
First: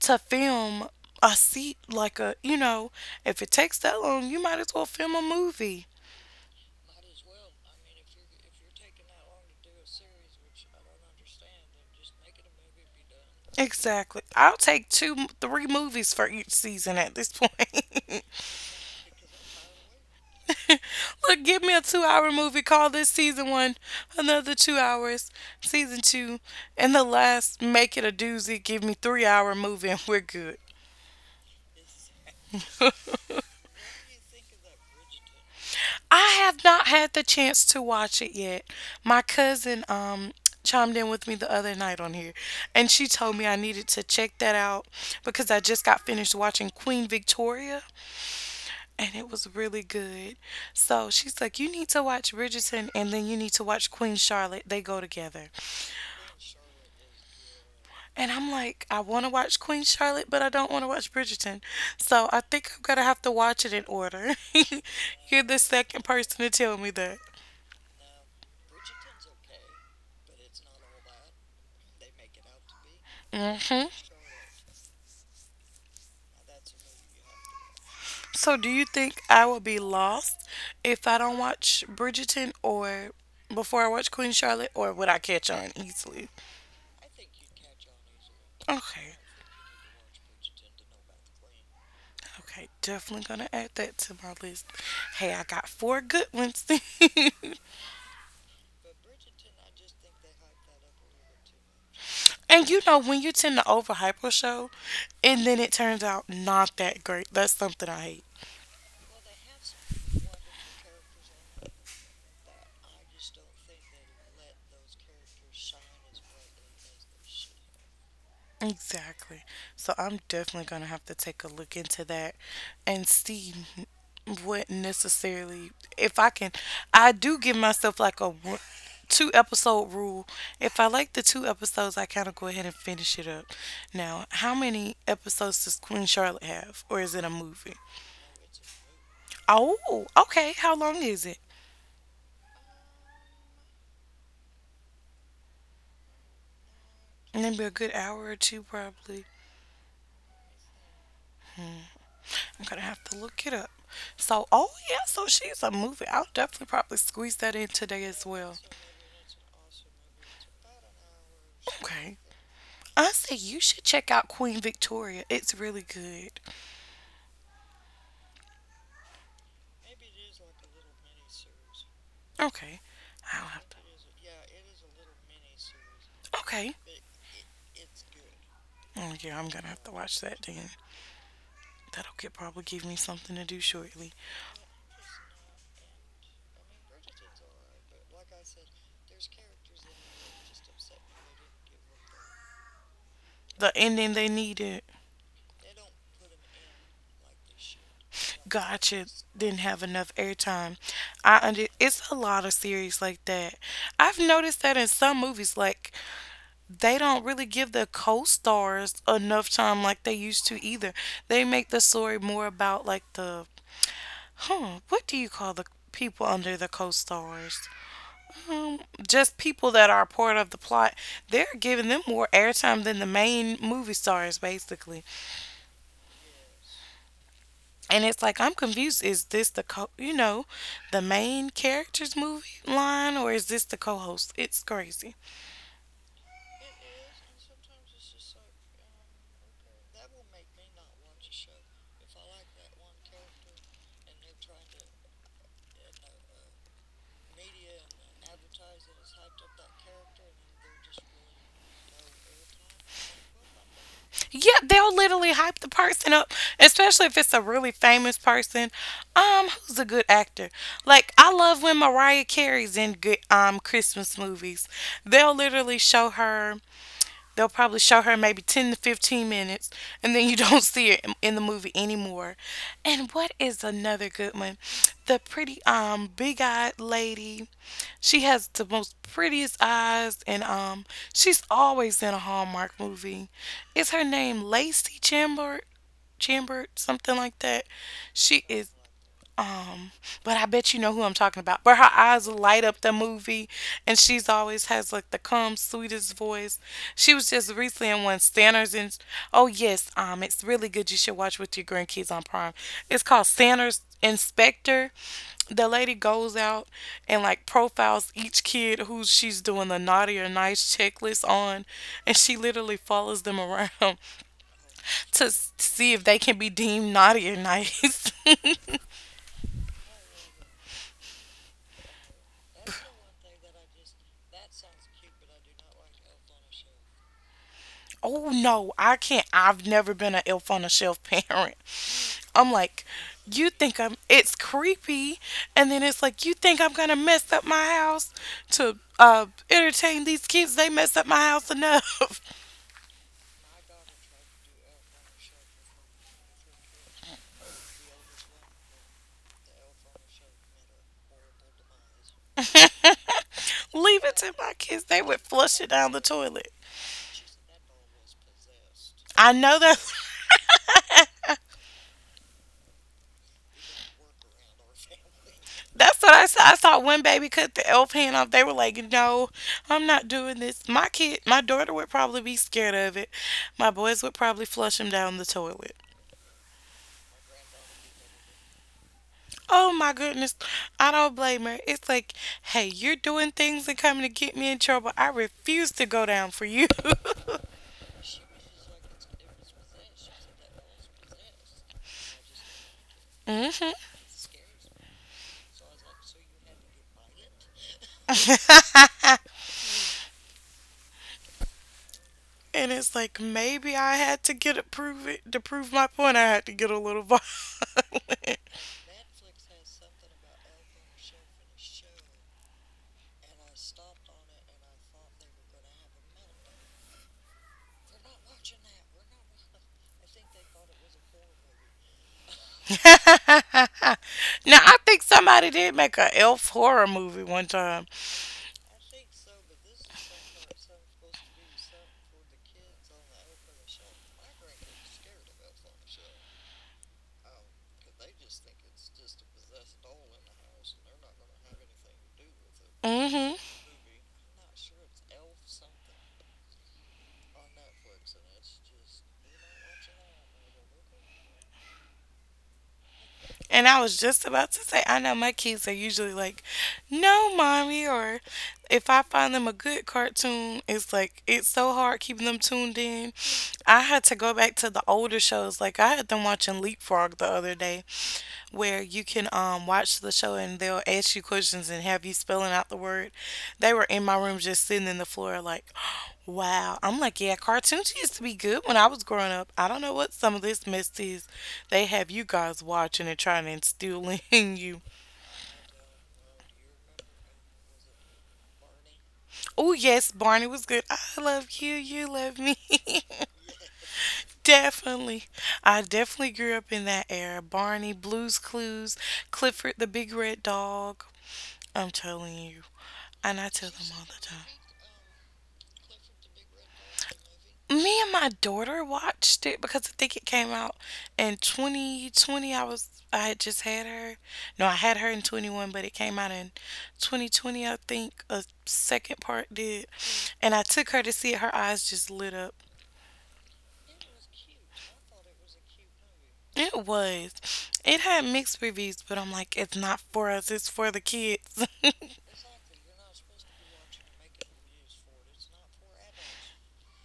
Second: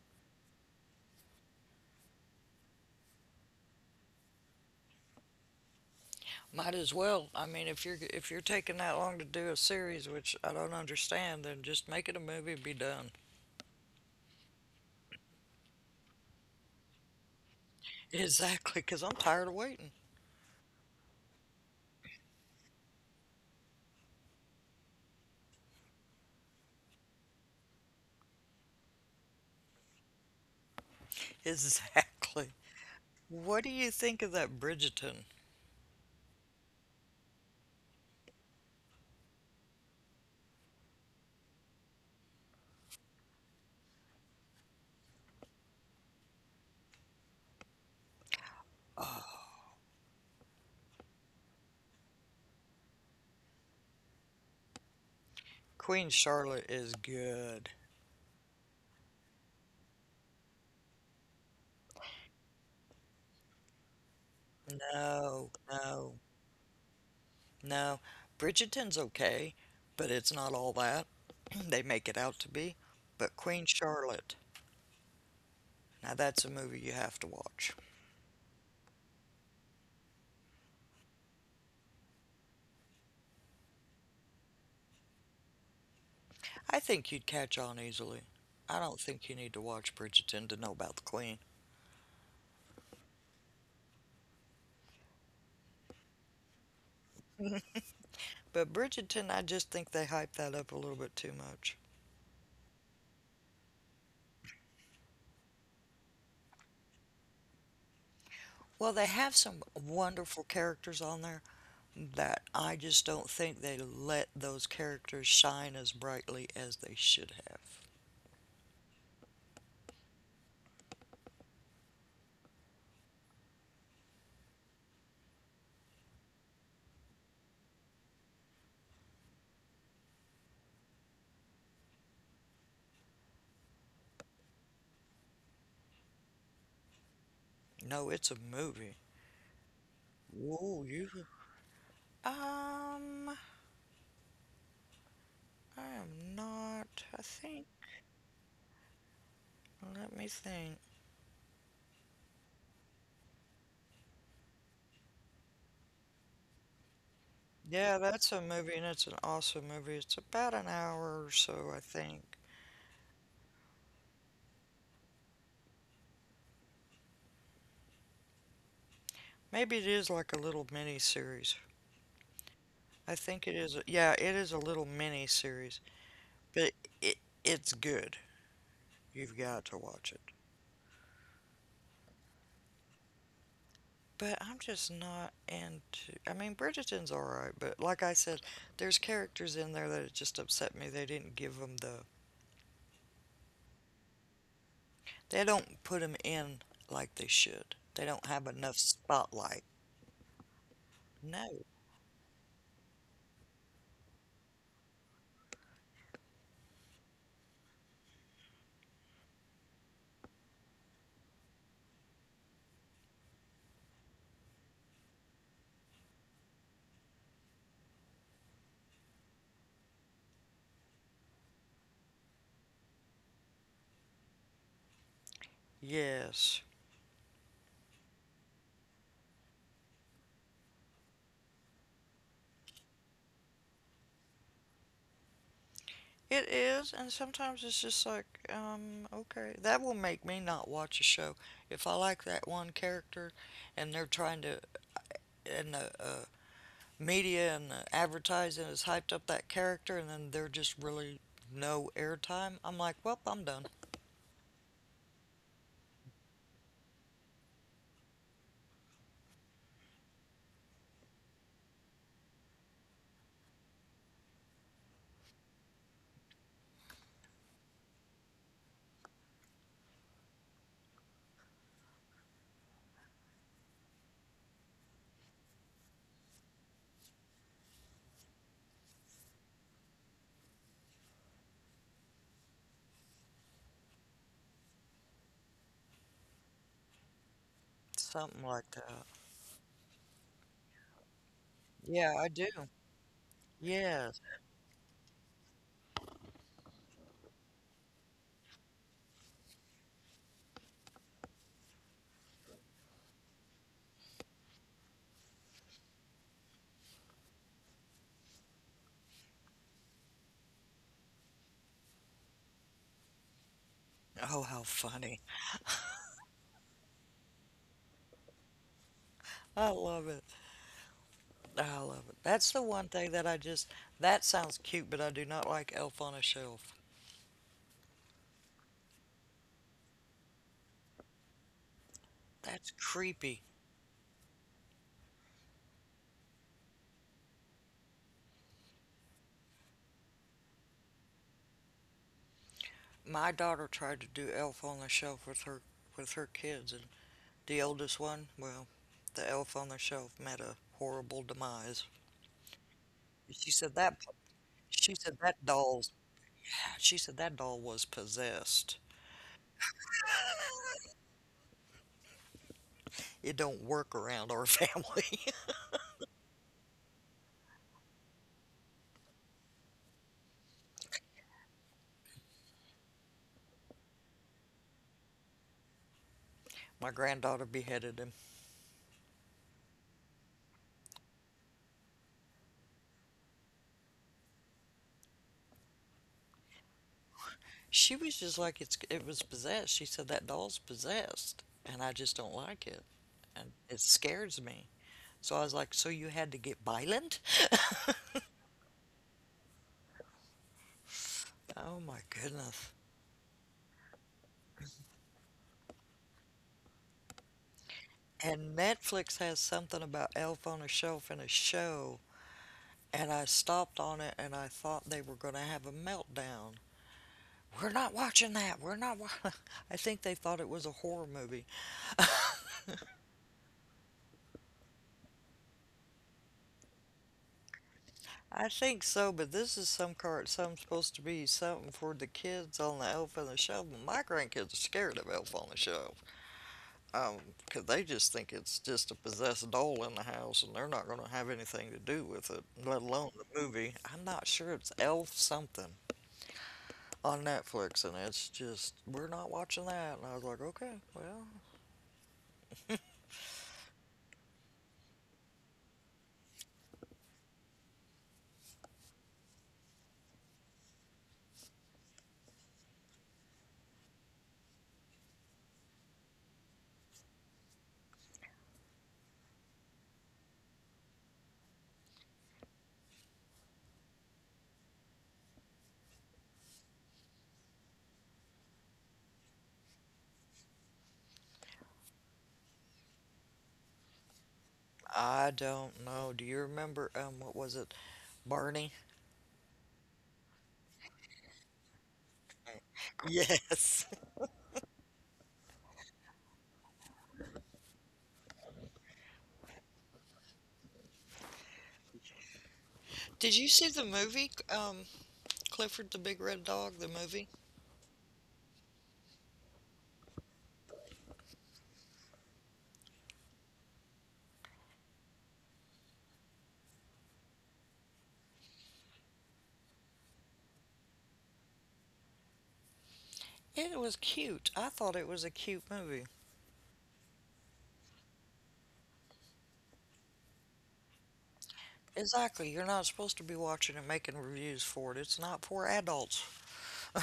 S1: to film a seat like a, you know, if it takes that long, you might as well film a movie.
S2: might as well. I mean, if you're if you're taking that long to do a series, which I don't understand, then just make it a movie and be done.
S1: Exactly. I'll take two, three movies for each season at this point.
S2: Exactly, because I'm tired of waiting.
S1: Look, give me a two hour movie. Call this season one, another two hours. Season two. And the last, make it a doozy. Give me three hour movie and we're good.
S2: Exactly. What do you think of that Bridgerton?
S1: I have not had the chance to watch it yet. My cousin um chimed in with me the other night on here and she told me I needed to check that out because I just got finished watching Queen Victoria and it was really good. So she's like, you need to watch Bridgerton and then you need to watch Queen Charlotte. They go together.
S2: Queen Charlotte is good.
S1: And I'm like, I want to watch Queen Charlotte, but I don't want to watch Bridgerton. So I think I'm going to have to watch it in order. You're
S2: No,
S1: the second
S2: no,
S1: person to tell me that.
S2: no. Bridgerton's okay, but it's not all that they make it out to be. But Queen
S1: Hmm.
S2: Charlotte, now that's a movie you have to watch.
S1: So do you think I will be lost if I don't watch Bridgerton or before I watch Queen Charlotte, or would I catch on easily?
S2: I think you'd catch on easily. I don't
S1: Okay.
S2: think you need to watch Bridgerton to know about the Queen.
S1: Okay, definitely gonna add that to my list. Hey, I got four good ones.
S2: But Bridgerton, I just think they hype that up a little bit too much.
S1: And you know, when you tend to overhype a show and then it turns out not that great, that's something I hate.
S2: Well, they have some wonderful characters on there that I just don't think they let those characters shine as brightly as they should have.
S1: Exactly. So I'm definitely going to have to take a look into that and see what necessarily, if I can, I do give myself like a one- two episode rule. If I like the two episodes, I kind of go ahead and finish it up. Now, how many episodes does Queen Charlotte have? Or is it a movie?
S2: No, it's a movie.
S1: Oh, okay. How
S2: Whoa,
S1: long
S2: you.
S1: is it?
S2: Um, I am not. I
S1: Maybe
S2: think.
S1: a good hour or two, probably.
S2: Let me think.
S1: I'm gonna have to look it up. So, oh yeah, so she's a movie. I'll definitely probably squeeze that in
S2: Yeah,
S1: today as
S2: that's a
S1: well.
S2: movie, and it's an awesome movie. It's about an hour or so, I
S1: Okay.
S2: think.
S1: I say you should check out Queen Victoria. It's really good.
S2: Maybe it is like a little mini series.
S1: Okay.
S2: I
S1: I'll
S2: think it
S1: have to.
S2: is. a- Yeah, it is a little mini series, but
S1: Okay.
S2: it it's good.
S1: Oh
S2: You've
S1: yeah, I'm
S2: got
S1: gonna
S2: to
S1: have to
S2: watch
S1: watch
S2: it.
S1: that then. That'll get, probably give me something to do shortly.
S2: But I'm just not into. I mean, Bridgerton's all right, but like I said, there's characters in there that it just upset me. They didn't give them the.
S1: The ending they needed.
S2: They don't put them in like they should. They don't have enough
S1: Gotcha. Didn't
S2: spotlight.
S1: have enough airtime. I
S2: No.
S1: under it's a lot of series like that. I've noticed that in some movies, like they don't really give the co-stars enough time like they used to either. They make the story more about like the huh, what do you call the people under the co-stars? Um, just people that are part of the plot. They're giving them more airtime than the main movie stars, basically.
S2: Yes.
S1: And it's like I'm confused. Is this the co you know, the main character's movie line, or is this the co-host? It's crazy.
S2: It is, and sometimes it's just like, um, okay, that will make me not watch a show. If I like that one character and they're trying to, and the uh, media and the advertising has hyped up that character and then they're just really no airtime, I'm like, well, I'm done.
S1: Yeah, they'll literally hype the person up, especially if it's a really famous person. Um, who's a good actor? Like I love when Mariah Carey's in good um Christmas movies. They'll literally show her. They'll probably show her maybe ten to fifteen minutes, and then you don't see her in- the movie anymore. And what is another good one? The pretty, um, big eyed lady. She has the most prettiest eyes, and, um, she's always in a Hallmark movie. Is her name Lacey Chamber? Chambord, something like that.
S2: Something
S1: She
S2: like
S1: is,
S2: that.
S1: um, but I bet you know who I'm talking about. But her
S2: Yeah, I
S1: eyes
S2: do.
S1: light up the movie, and
S2: Yes.
S1: she's always has like the calm, sweetest voice. She was just recently in one Sanders and oh yes, um, it's really good. You should watch with your grandkids on Prime. It's called Sanders Inspector. The lady goes out and like profiles each kid who she's doing the naughty or nice checklist on, and she literally follows them around
S2: Oh, how
S1: to
S2: funny.
S1: s- see if they can be deemed naughty or nice.
S2: I love it. I love it. That's the one thing that I just, that sounds cute, but I do not like Elf on a Shelf.
S1: Oh no, I can't. I've never been an elf on a shelf parent. I'm
S2: That's
S1: like,
S2: creepy.
S1: you think I'm, it's creepy. And then it's like, you think I'm going to mess up my house to uh, entertain these kids? They mess up my house enough.
S2: My daughter tried to do Elf on the Shelf with her with her kids, and the oldest one, well, the Elf on the Shelf met a horrible demise. She said that
S1: Leave it to my kids.
S2: she
S1: They
S2: said
S1: would
S2: that
S1: flush it
S2: doll's
S1: down the toilet.
S2: she said that doll was possessed.
S1: I know that.
S2: It don't work around our family.
S1: That's what I saw. I saw one baby cut the elf hand off. They were like, "No, I'm not doing this." My kid, my daughter would probably be scared of it. My boys would probably flush him down the toilet.
S2: My granddaughter beheaded him.
S1: Oh my goodness. I don't blame her. It's like, hey, you're doing things and coming to get me in trouble. I refuse to go down for you.
S2: She was just like it's it was possessed. She said that doll's possessed, and I just don't like it,
S1: hmm
S2: and it scares me. So I was like, so you had to get violent? Oh my
S1: And
S2: goodness.
S1: it's like maybe I had to get it prove it to prove my point. I had to get a little violent.
S2: And Netflix has something about Elf on a Shelf in a show, and I stopped on it and I thought they were going to have a meltdown. We're not watching that. We're not. Wa-. I think they thought it was a horror movie.
S1: Now I think somebody did make an elf horror movie one time.
S2: I think so, but this is some card. Some supposed to be something for the kids on the Elf on the Shelf. Well, my grandkids are scared of Elf on the Shelf, Um, 'cause they just think it's just a possessed doll in the house, and they're not going to have anything to do with it, let alone
S1: Hmm
S2: the movie. I'm not sure it's Elf something on Netflix, and it's just we're not watching that. And I was like, okay, well,
S1: And I was just about to say, I know my kids are usually like, no, mommy, or if I find them a good cartoon, it's like, it's so hard keeping them tuned in. I had to go back to the older shows. Like, I had them watching Leapfrog the other day where you can um, watch the show and they'll ask you questions and have you spelling out the word. They were in my room just sitting in the floor, like, wow. I'm like, yeah, cartoons used to be good when I was growing up. I don't know what some of this mess is. They have you guys watching and trying to instill in you.
S2: I don't know. Do you remember um what was it, Barney?
S1: Oh, yes, Barney was good. I love you. You love me.
S2: Yes.
S1: Definitely. I definitely grew up in that era. Barney, Blues Clues, Clifford the Big Red Dog. I'm telling you.
S2: Did
S1: And I
S2: you see
S1: tell
S2: the
S1: them all the
S2: movie
S1: time.
S2: um Clifford the Big Red Dog? The movie.
S1: Me and my daughter watched it because I think it came out in twenty twenty. I was I had just had her. No, I had her in twenty one, but it came out in twenty twenty. I think a second part did. And I took her to see it. Her eyes just lit up.
S2: It was cute. I thought it was a cute movie.
S1: It was. It had mixed reviews, but I'm like, it's not for us. It's for the kids.
S2: Exactly. You're not supposed to be watching and making reviews for it. It's not for adults.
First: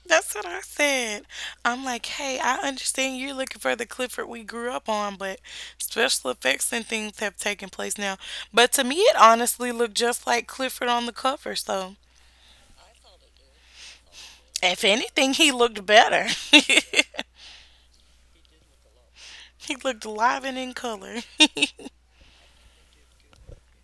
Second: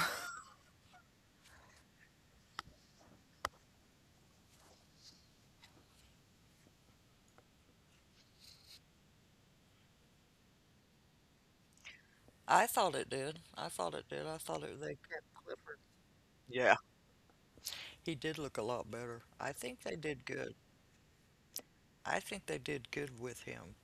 S1: That's what I said. I'm like, hey, I understand you're looking for the Clifford we grew up on, but special effects and things have taken place now. But to me, it honestly looked just like Clifford on the cover. So,
S2: I thought it did. I thought it did. I thought it.
S1: if
S2: They
S1: anything,
S2: kept
S1: he
S2: Clifford.
S1: looked better.
S2: Yeah. He did look a lot better. I
S1: He
S2: think they
S1: looked
S2: did
S1: live
S2: good.
S1: and in color.
S2: I think they did good with him,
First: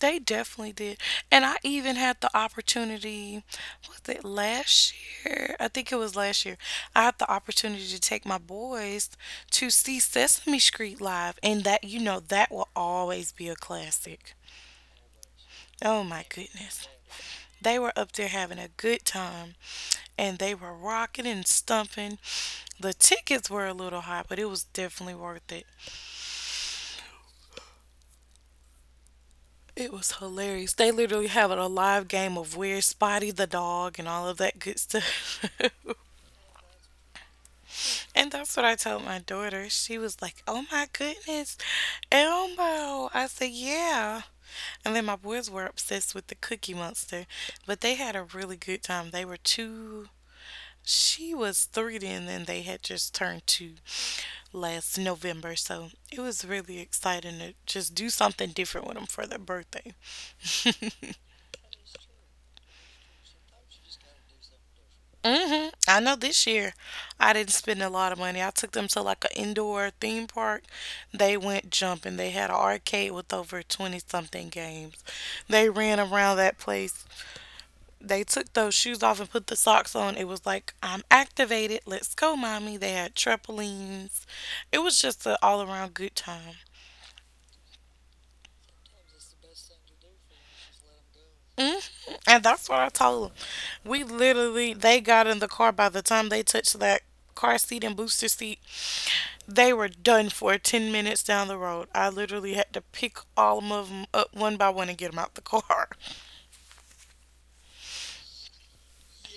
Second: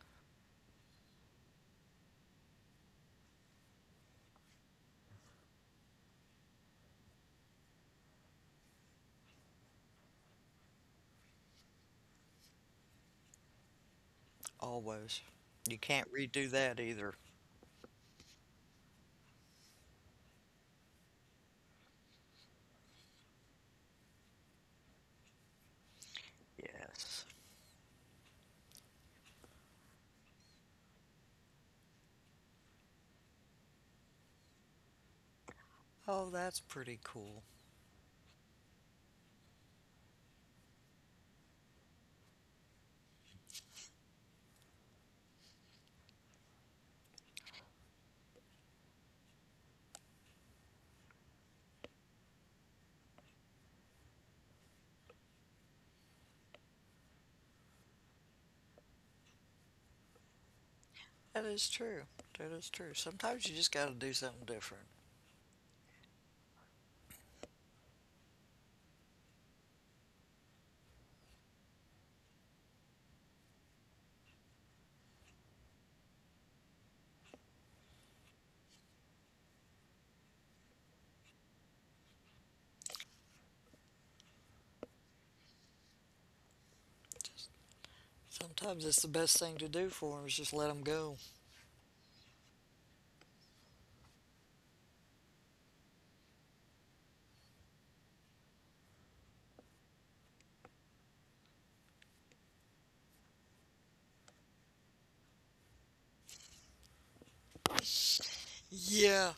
S1: They definitely did. And I even had the opportunity, was it last year? I think it was last year. I had the opportunity to take my boys to see Sesame Street live. And that, you know, that will always be a classic.
S2: always. You
S1: Oh
S2: can't
S1: my
S2: redo that
S1: goodness.
S2: either.
S1: They were up there having a good time and they were rocking and stumping. The tickets were a little high, but it was definitely worth it.
S2: Yes.
S1: It was hilarious. They literally have a live game of where Spotty the dog and all of that good stuff.
S2: Oh, that's pretty cool.
S1: And that's what I told my daughter. She was like, "Oh my goodness, Elmo!" I said, "Yeah." And then my boys were obsessed with the Cookie Monster, but they had a really good time. They were two. She was three then, and they had just turned two last November. So it was really exciting to just do something different with them for their birthday.
S2: That is true. That is true. Sometimes you just got to do something different.
S1: hmm I know this year I didn't spend a lot of money. I took them to like an indoor theme park. They went jumping. They had an arcade with over twenty something games. They ran around that place. They took those shoes off and put the socks on. It was like, I'm activated. Let's go, mommy. They had trampolines. It was just an all around good time.
S2: Sometimes it's the best thing to do for them is just let them go.
S1: Hmm And that's what I told them. We literally, they got in the car by the time they touched that car seat and booster seat. They were done for ten minutes down the road. I literally had to pick all of them up one by one and get them out the car.
S2: Yeah.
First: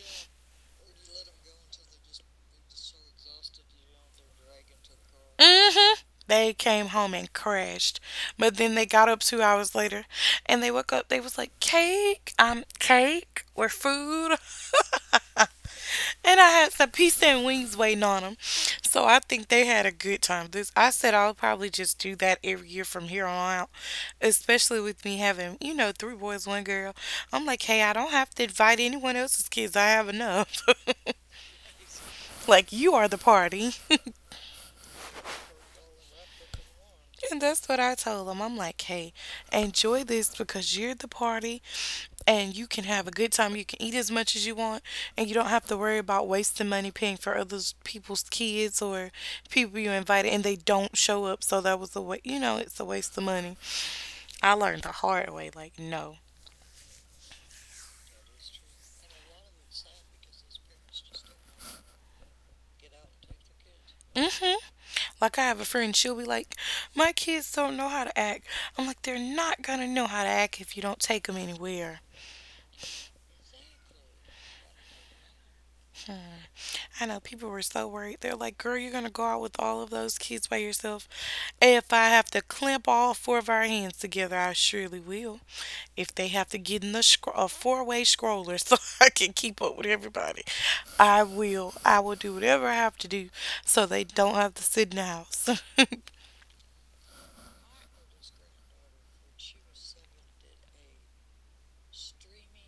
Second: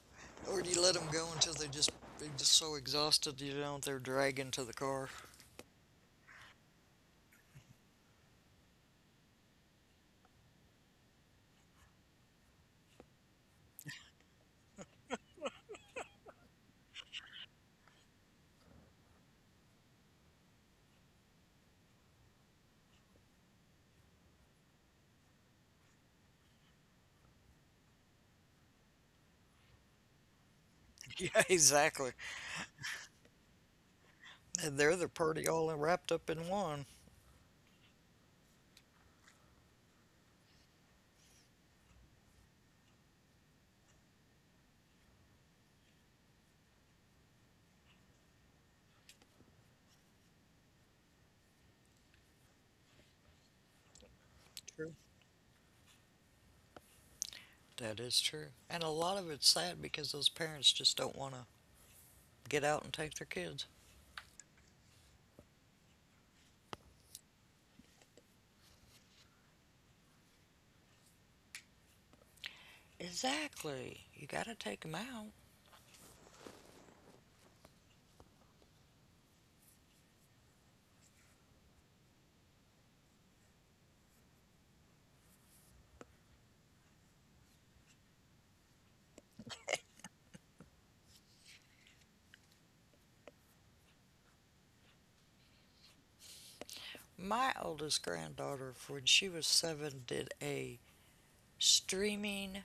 S2: Or do you let them go until they just they're just so exhausted, you know, they're dragging to the car.
S1: mm hmm They came home and crashed. But then they got up two hours later and they woke up. They was like, cake, um, cake or food. And I had some pizza and wings waiting on them. So I think they had a good time. This I said I'll probably just do that every year from here on out, especially with me having, you know, three boys, one girl. I'm like, hey, I don't have to invite anyone else's kids. I have enough.
S2: Yeah, exactly.
S1: Like, you are the party.
S2: And they're the party all wrapped up in one.
S1: And that's what I told them. I'm like, hey, enjoy this because you're the party. And you can have a good time. You can eat as much as you want, and you don't have to worry about wasting money paying for other people's kids or people you invited and they don't show up. So that was a way, you know, it's a waste of money. I learned the
S2: True.
S1: hard way, like, no.
S2: That is true. And a lot of it's sad because those parents just don't want to get out and take their kids.
S1: Mm-hmm. Like I have a friend, she'll be like, "My kids don't know how to act." I'm like, "They're not gonna know how to act if you don't take them anywhere."
S2: Exactly. You got to take them out.
S1: I know people were so worried. They're like, girl, you're going to go out with all of those kids by yourself. If I have to clamp all four of our hands together, I surely will. If they have to get in the scro- a four way scroller so I can keep up with everybody, I will. I will do whatever I have to do so they don't have to sit in the house.
S2: My oldest granddaughter, when she was seven, did a streaming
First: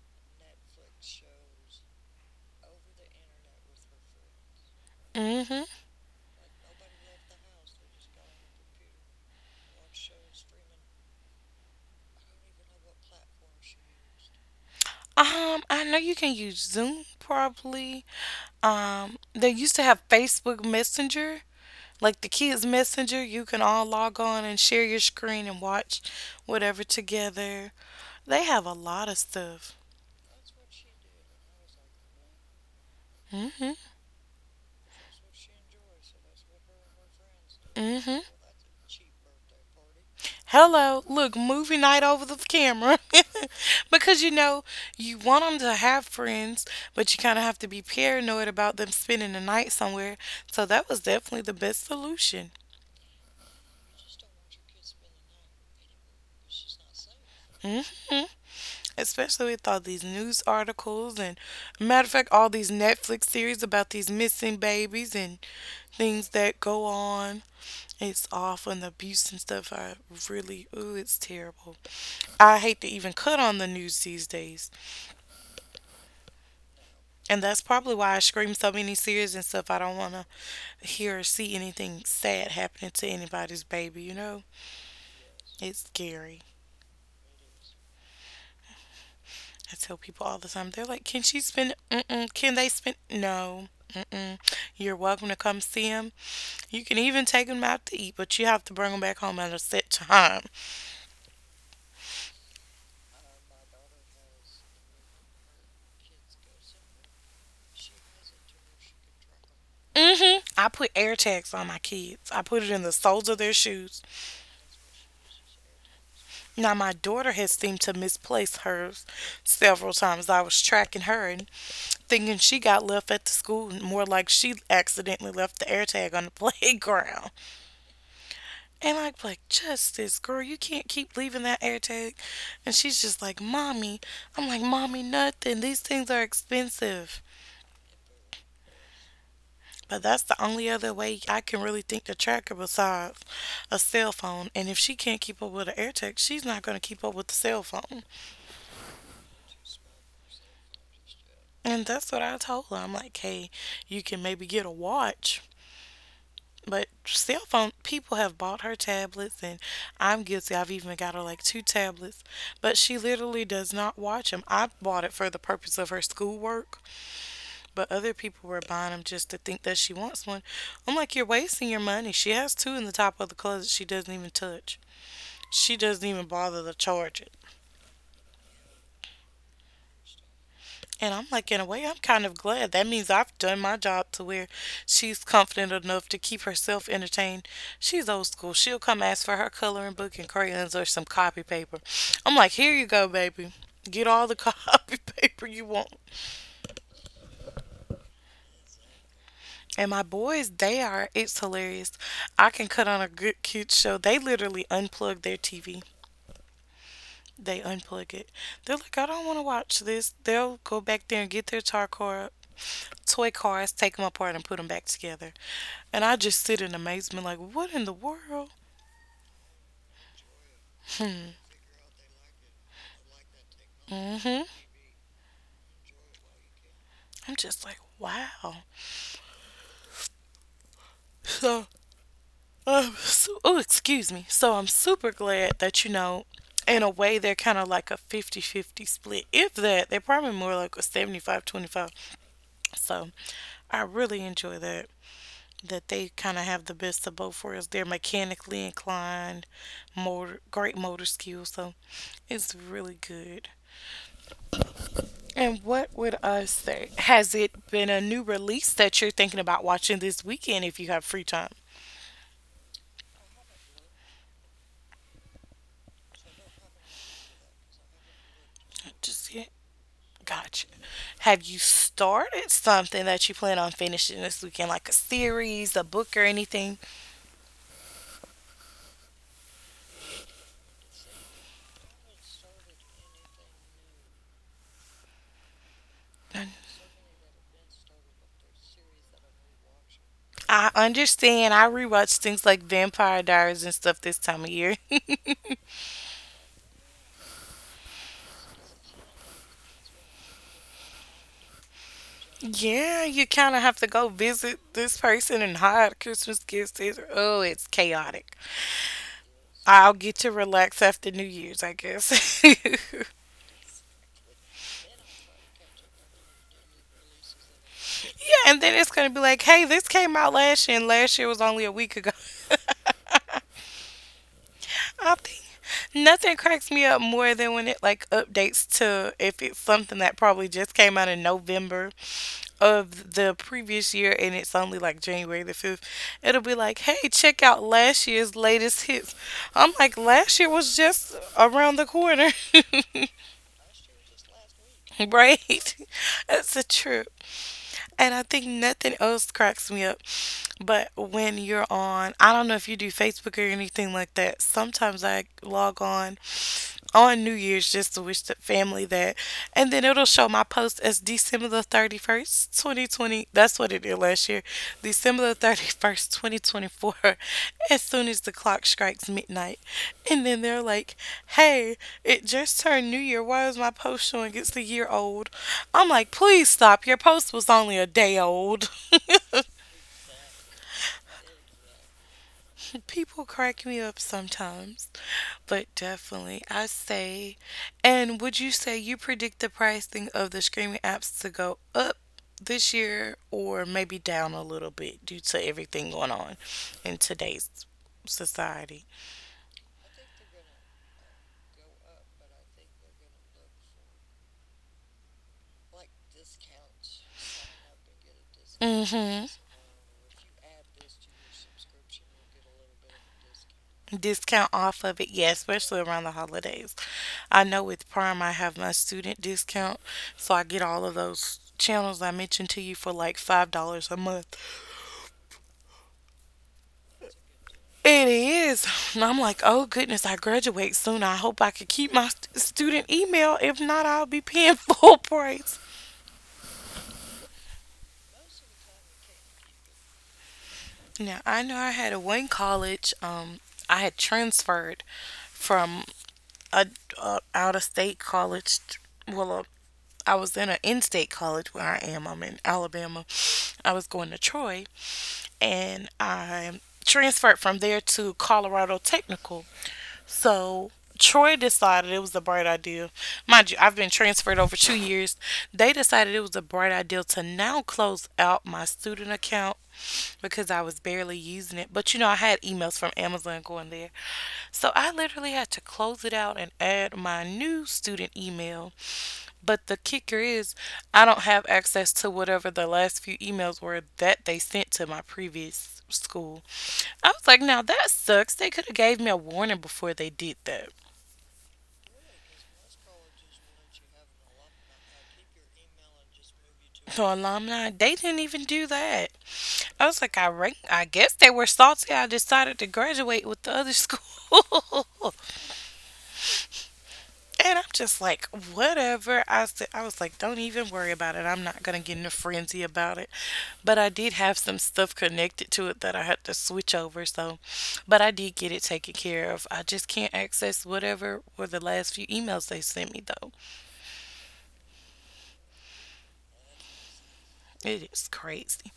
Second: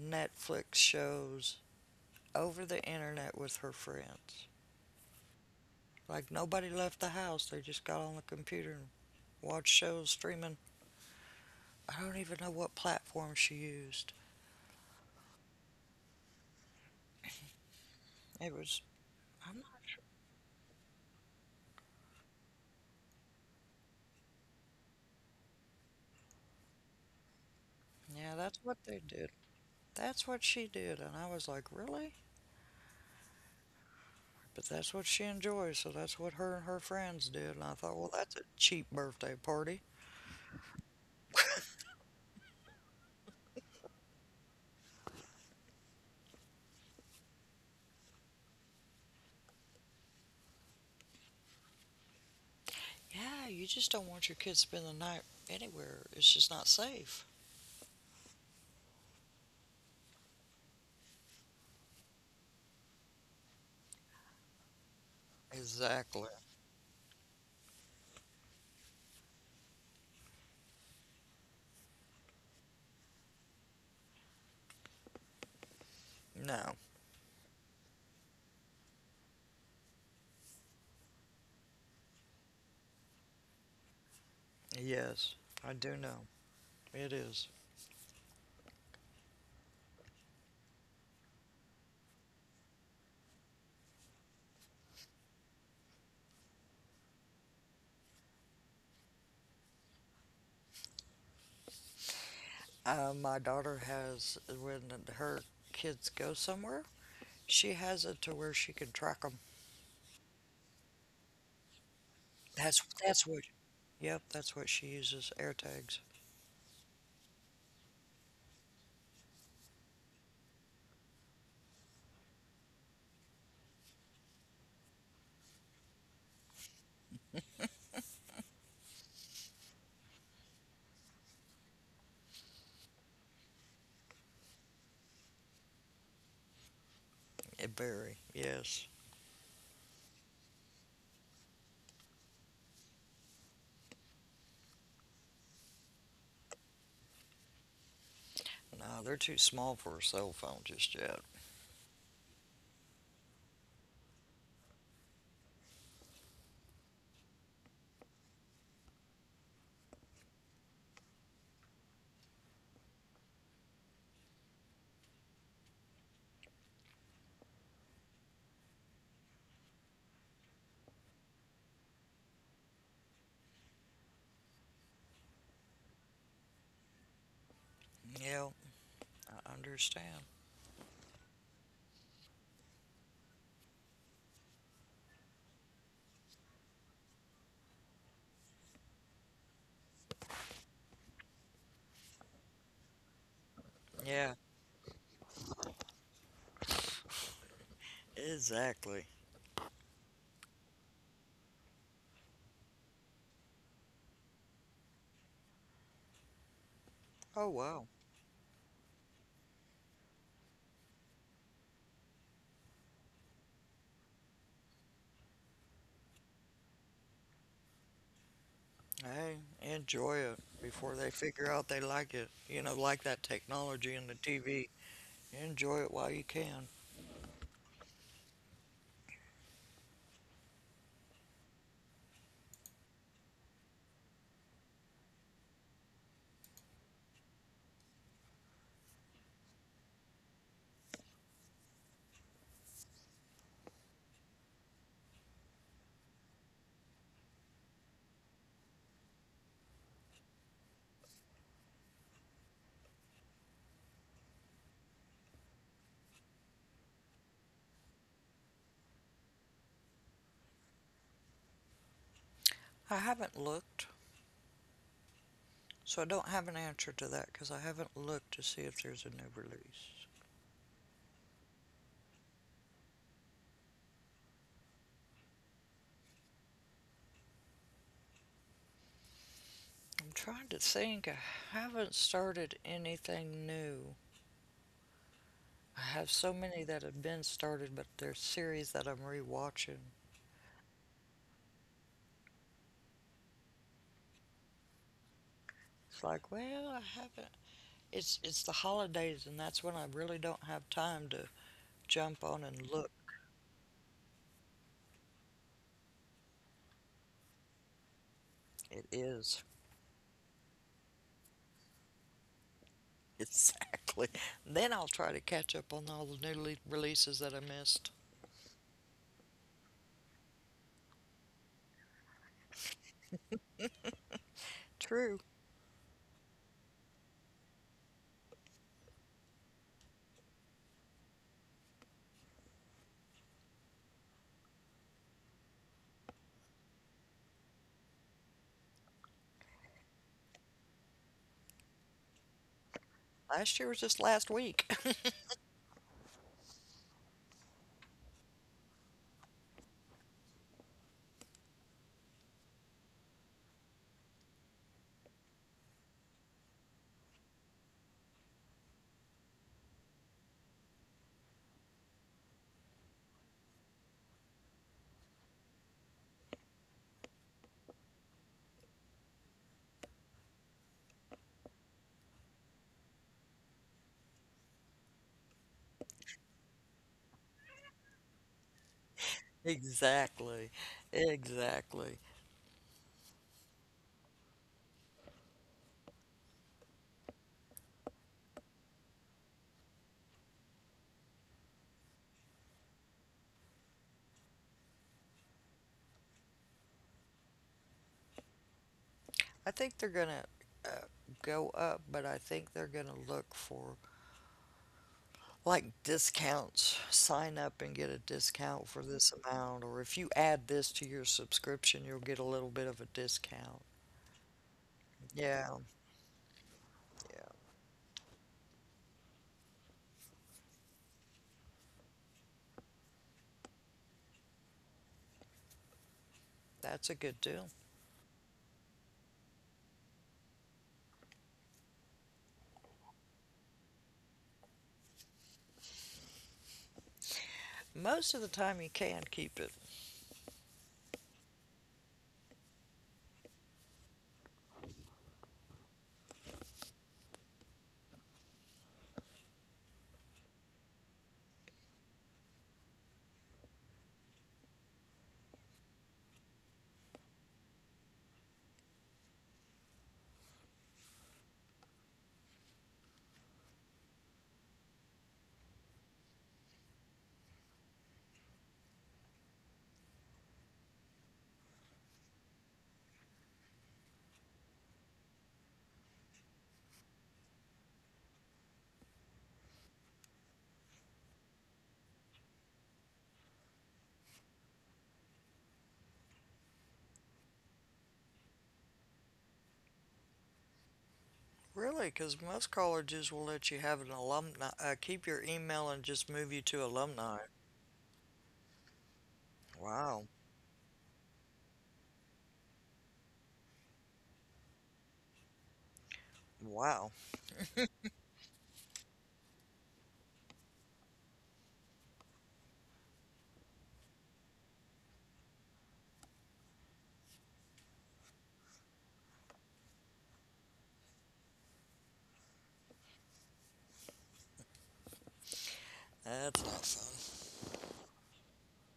S2: Netflix shows over the internet with her friends.
S1: hmm
S2: Like nobody left the house, they just got on the computer and watched shows streaming. I don't even know what platform she used.
S1: Um, I know you can use Zoom probably.
S2: It was,
S1: Um, they
S2: I'm not
S1: used to have Facebook Messenger. Like the kids' messenger, you can all log on and share your screen and watch whatever together.
S2: sure. Yeah,
S1: They
S2: that's
S1: have a
S2: what they
S1: lot of
S2: did.
S1: stuff.
S2: That's what she did. And I was like, really?
S1: Hmm
S2: But that's what she enjoys, so that's what her and her friends did. And I thought,
S1: mm
S2: well,
S1: hmm
S2: that's a cheap birthday party.
S1: Hello, look, movie night over the camera. Because you know, you want them to have friends, but you kind of have to be paranoid about them spending the night somewhere. So that was definitely the best solution.
S2: Yeah, you just don't want your kids to spend the night anywhere. It's just not safe.
S1: Hmm Especially with all these news articles and matter of fact all these Netflix series about these missing babies and
S2: Exactly.
S1: things that go on, it's awful, and the abuse and stuff, I really, ooh, it's terrible. I hate to even cut on the news these days,
S2: No.
S1: and that's probably why I scream so many series and stuff. I don't want to hear or see anything sad happening to anybody's baby, you know,
S2: Yes, I
S1: it's
S2: do know.
S1: scary.
S2: It is.
S1: I tell people all the time, they're like, can she spend— Mm-mm. Can they spend— no. Mm-mm. You're welcome to come see him. You can even take them out to eat, but you have to bring them back home at a set time.
S2: Uh, my daughter has, when her kids go somewhere, she has it to where she can track them.
S1: mm hmm I put air tags on my kids. I put it
S2: That's,
S1: in the
S2: that's
S1: soles of
S2: what,
S1: their shoes.
S2: yep, that's what she uses, air tags.
S1: Now my daughter has seemed to misplace hers several times. I was tracking her and thinking she got left at the school, more like she accidentally left the air tag on the playground. And I'm like, Justice, girl, you can't keep leaving that air tag. And she's just like, Mommy. I'm like, Mommy, nothing. These things are expensive.
S2: It very, yes.
S1: But that's the only other way I can really think to track her besides a cell phone. And if she can't keep up with the air tech, she's not going to keep up with the cell phone.
S2: No, they're too small for a cell phone just yet.
S1: And that's what I told her. I'm like, hey, you can maybe get a watch. But cell phone people have bought her tablets, and I'm guilty. I've even got her like two tablets, but she literally does not watch them. I bought it for the purpose of her schoolwork, but other people were buying them just to think that she wants one. I'm like, you're wasting your money. She has two in the top of the closet she doesn't even touch. She doesn't even bother to charge it.
S2: Yeah, I understand.
S1: And I'm like, in a way, I'm kind of glad. That means I've done my job to where she's confident enough to keep herself entertained. She's old school. She'll come ask for her coloring book and crayons or some copy paper. I'm like, here you go, baby. Get all
S2: Yeah,
S1: the copy paper you want.
S2: exactly.
S1: And my boys, they are, it's hilarious. I can cut on a good kid show. They literally unplug their T V.
S2: Oh,
S1: They
S2: wow.
S1: unplug it. They're like, I don't want to watch this. They'll go back there and get their toy car, toy cars, take them apart, and put them back together. And I just sit in amazement, like, what in the world?
S2: Hey, enjoy it before they
S1: Hmm.
S2: figure out they like it. You know, like that technology and the
S1: Mm-hmm.
S2: T V. Enjoy it while you can.
S1: I'm just like, wow. So, um, so oh, excuse me. So I'm super glad that, you know, in a way, they're kind of like a fifty fifty split. If that, they're probably more like a seventy-five twenty-five. So I really enjoy that. that they kind of have the best of both worlds. They're mechanically inclined, motor, great motor skills, so it's really good. And what would I say? Has it been a new release that you're thinking about watching this weekend if you have free time?
S2: I haven't looked, so I don't have an answer to that because I haven't looked to see if there's a
S1: Just
S2: new
S1: yet.
S2: release.
S1: Gotcha. Have you started something that you plan on finishing this weekend, like a series, a book, or anything?
S2: I'm trying to think. I haven't started anything new. I have so many that have been started, but there's series that I'm rewatching.
S1: I understand. I rewatch things like Vampire Diaries and stuff this time of year.
S2: It's like, well, I haven't It's it's the holidays, and that's when I really don't have time to jump on and look.
S1: Yeah, you kind of have to go visit this person and hide Christmas gifts. It's, oh, it's chaotic.
S2: It is.
S1: I'll get to relax after New Year's, I guess. Yeah,
S2: Exactly. Then I'll try to catch up on all the new le releases that I missed.
S1: and then it's going to be like, hey, this came out last year, and last year was only a week ago. I
S2: True.
S1: think nothing cracks me up more than when it like updates to if it's something that probably just came out in November of the previous year and it's only like January the fifth. It'll be like, hey, check out last year's latest hits. I'm like, last year was just around the corner,
S2: Last year was just last week.
S1: right? That's a trip. And I think nothing else cracks me up. But when you're on, I don't know if you do Facebook or anything like that. Sometimes I log on on New Year's just to wish the family that. And then it'll show my post as December the thirty-first, twenty twenty. That's what it did last year. December the thirty-first, twenty twenty-four. As soon as the clock strikes midnight. And then they're like, hey, it just turned New Year. Why is my post showing it's a year old? I'm like, please stop. Your post was only a day old.
S2: Exactly. Exactly.
S1: People crack me up sometimes, but definitely I say. And would you say you predict the pricing of the streaming apps to go up this year or maybe down a little bit due to everything going on in today's society?
S2: I think they're gonna uh, go up, but I think they're gonna look for like discounts. Sign up and get a discount for
S1: Mm
S2: this
S1: hmm.
S2: amount, or if you add this to your subscription, you'll get a little bit of a discount.
S1: Discount off of it, yeah,
S2: Yeah,
S1: especially around the holidays.
S2: yeah,
S1: I know with Prime I have my student discount, so I get all of those channels I mentioned to you for like five dollars a month.
S2: that's a good deal.
S1: It is. And I'm like, oh goodness, I graduate soon, I hope I could keep my st- student email. If not, I'll be paying full price.
S2: Most of the time, you can keep it.
S1: Now I know I had a one college, um I had transferred from a, a out of state college t- well I was in an in-state college where I am. I'm in Alabama. I was going to Troy, and I transferred from there to Colorado Technical. So Troy decided it was a bright idea. Mind you, I've been transferred over two years. They decided it was a bright idea to now close out my student account because I was barely using it. But you know, I had emails from Amazon going there. So I literally had to close it out and add my new student email. But the kicker is, I don't have access to whatever the last few emails were that they sent to my previous school. I was like, now that sucks. They could have gave me a warning before they did that.
S2: Really, because most colleges will let you have an alumni, uh, keep your email and just move you to
S1: So
S2: alumni.
S1: alumni, they didn't even do that. I was
S2: Wow,
S1: like, I rank, I guess they were salty I decided to graduate with the other school.
S2: wow,
S1: And I'm just like, whatever. I said, I was like, don't even worry about it. I'm not gonna get in a frenzy about it. But I did have some stuff connected to it that I had to switch over. So, but I did get it taken care of. I just can't access whatever were the last few emails they sent me though.
S2: that's not fun.
S1: It is crazy.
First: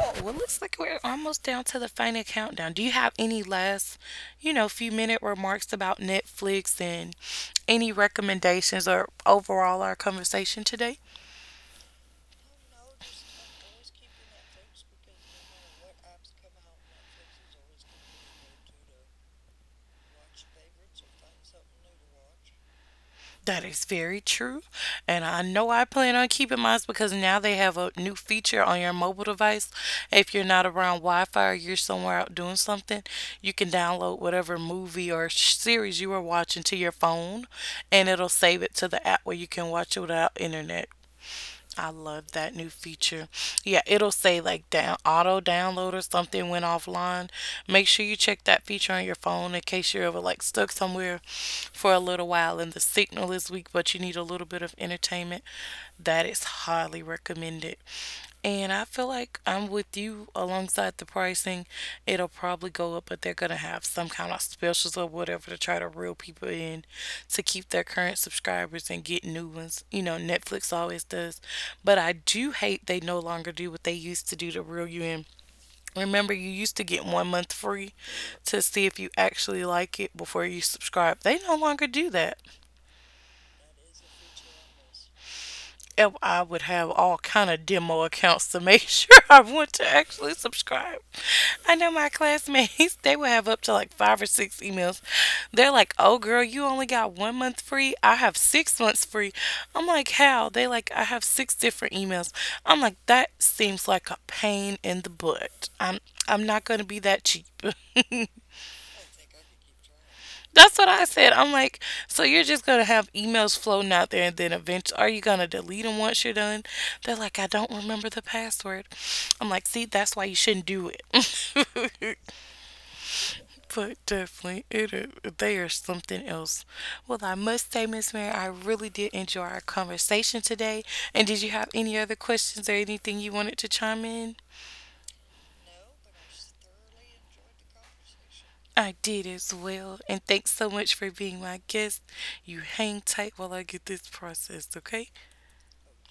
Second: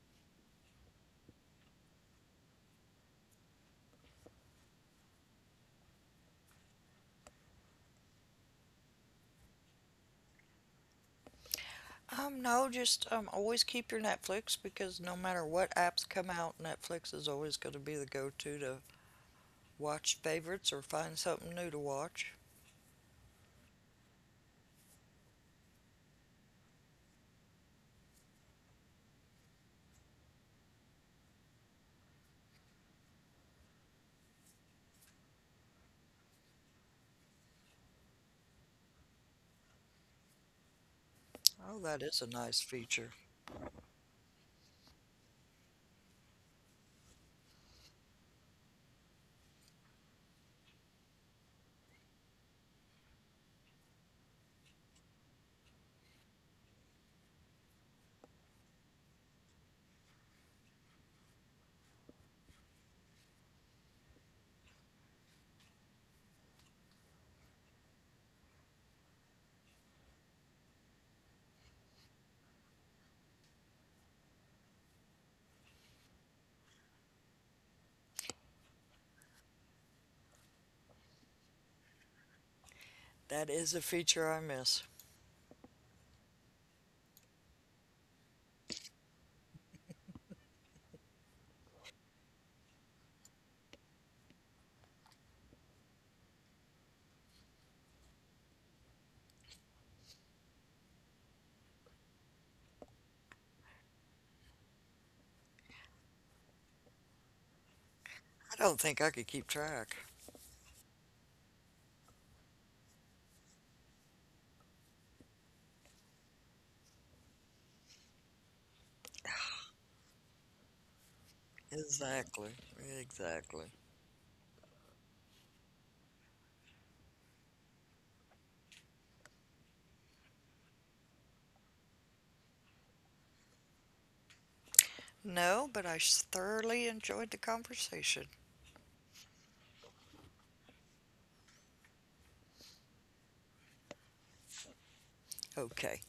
S1: Oh, well, looks like we're almost down to the final countdown. Do you have any last, you know, few minute remarks about Netflix and any recommendations or overall our conversation today?
S2: Um, no, just um, always keep your Netflix because no matter what apps come out, Netflix is always going to be the go-to to watch favorites or find something new to watch.
S1: That is very true. And I know I plan on keeping mine because now they have a new feature on your mobile device. If you're not around Wi Fi or you're somewhere out doing something, you can download whatever movie or sh- series you are watching to your phone and it'll save it to the app where you can watch it without internet.
S2: Oh,
S1: I
S2: that is a
S1: love that
S2: nice
S1: new
S2: feature.
S1: feature. Yeah, it'll say like down auto download or something went offline. Make sure you check that feature on your phone in case you're ever like stuck somewhere for a little while and the signal is weak, but you need a little bit of entertainment. That is highly recommended. And I feel like I'm with you alongside the pricing. It'll probably go up, but they're going to have some kind of specials or whatever to try to reel people in to keep their current subscribers and get new ones. You know, Netflix always does. But I do hate they no longer do what they used to do to reel you in. Remember, you used to get one month free to see if you actually like it before you subscribe. They no longer do that.
S2: That is a feature I miss.
S1: ev- I would have all kind of demo accounts to make sure I want to actually subscribe. I know my classmates; they would have up to like five or six emails. They're like, "Oh, girl, you only got one month free. I have six months free." I'm like, "How?" They like, "I have six different emails." I'm like, "That seems like a pain in the butt. I'm I'm not gonna be that cheap."
S2: I don't think I could keep track.
S1: That's what I said. I'm like, so you're just gonna have emails floating out there, and then eventually, are you gonna delete them once you're done? They're like, I don't remember the password. I'm like, see, that's why you shouldn't do it.
S2: Exactly. Exactly.
S1: But definitely, it is, they are something else. Well, I must say, Miss Mary, I really did enjoy our conversation today. And did you have any other questions or anything you wanted to chime in?
S2: No, but I s- thoroughly enjoyed the conversation.
S1: I did as well. And thanks so much for being my guest. You hang tight while I get this processed, okay?
S2: Okay.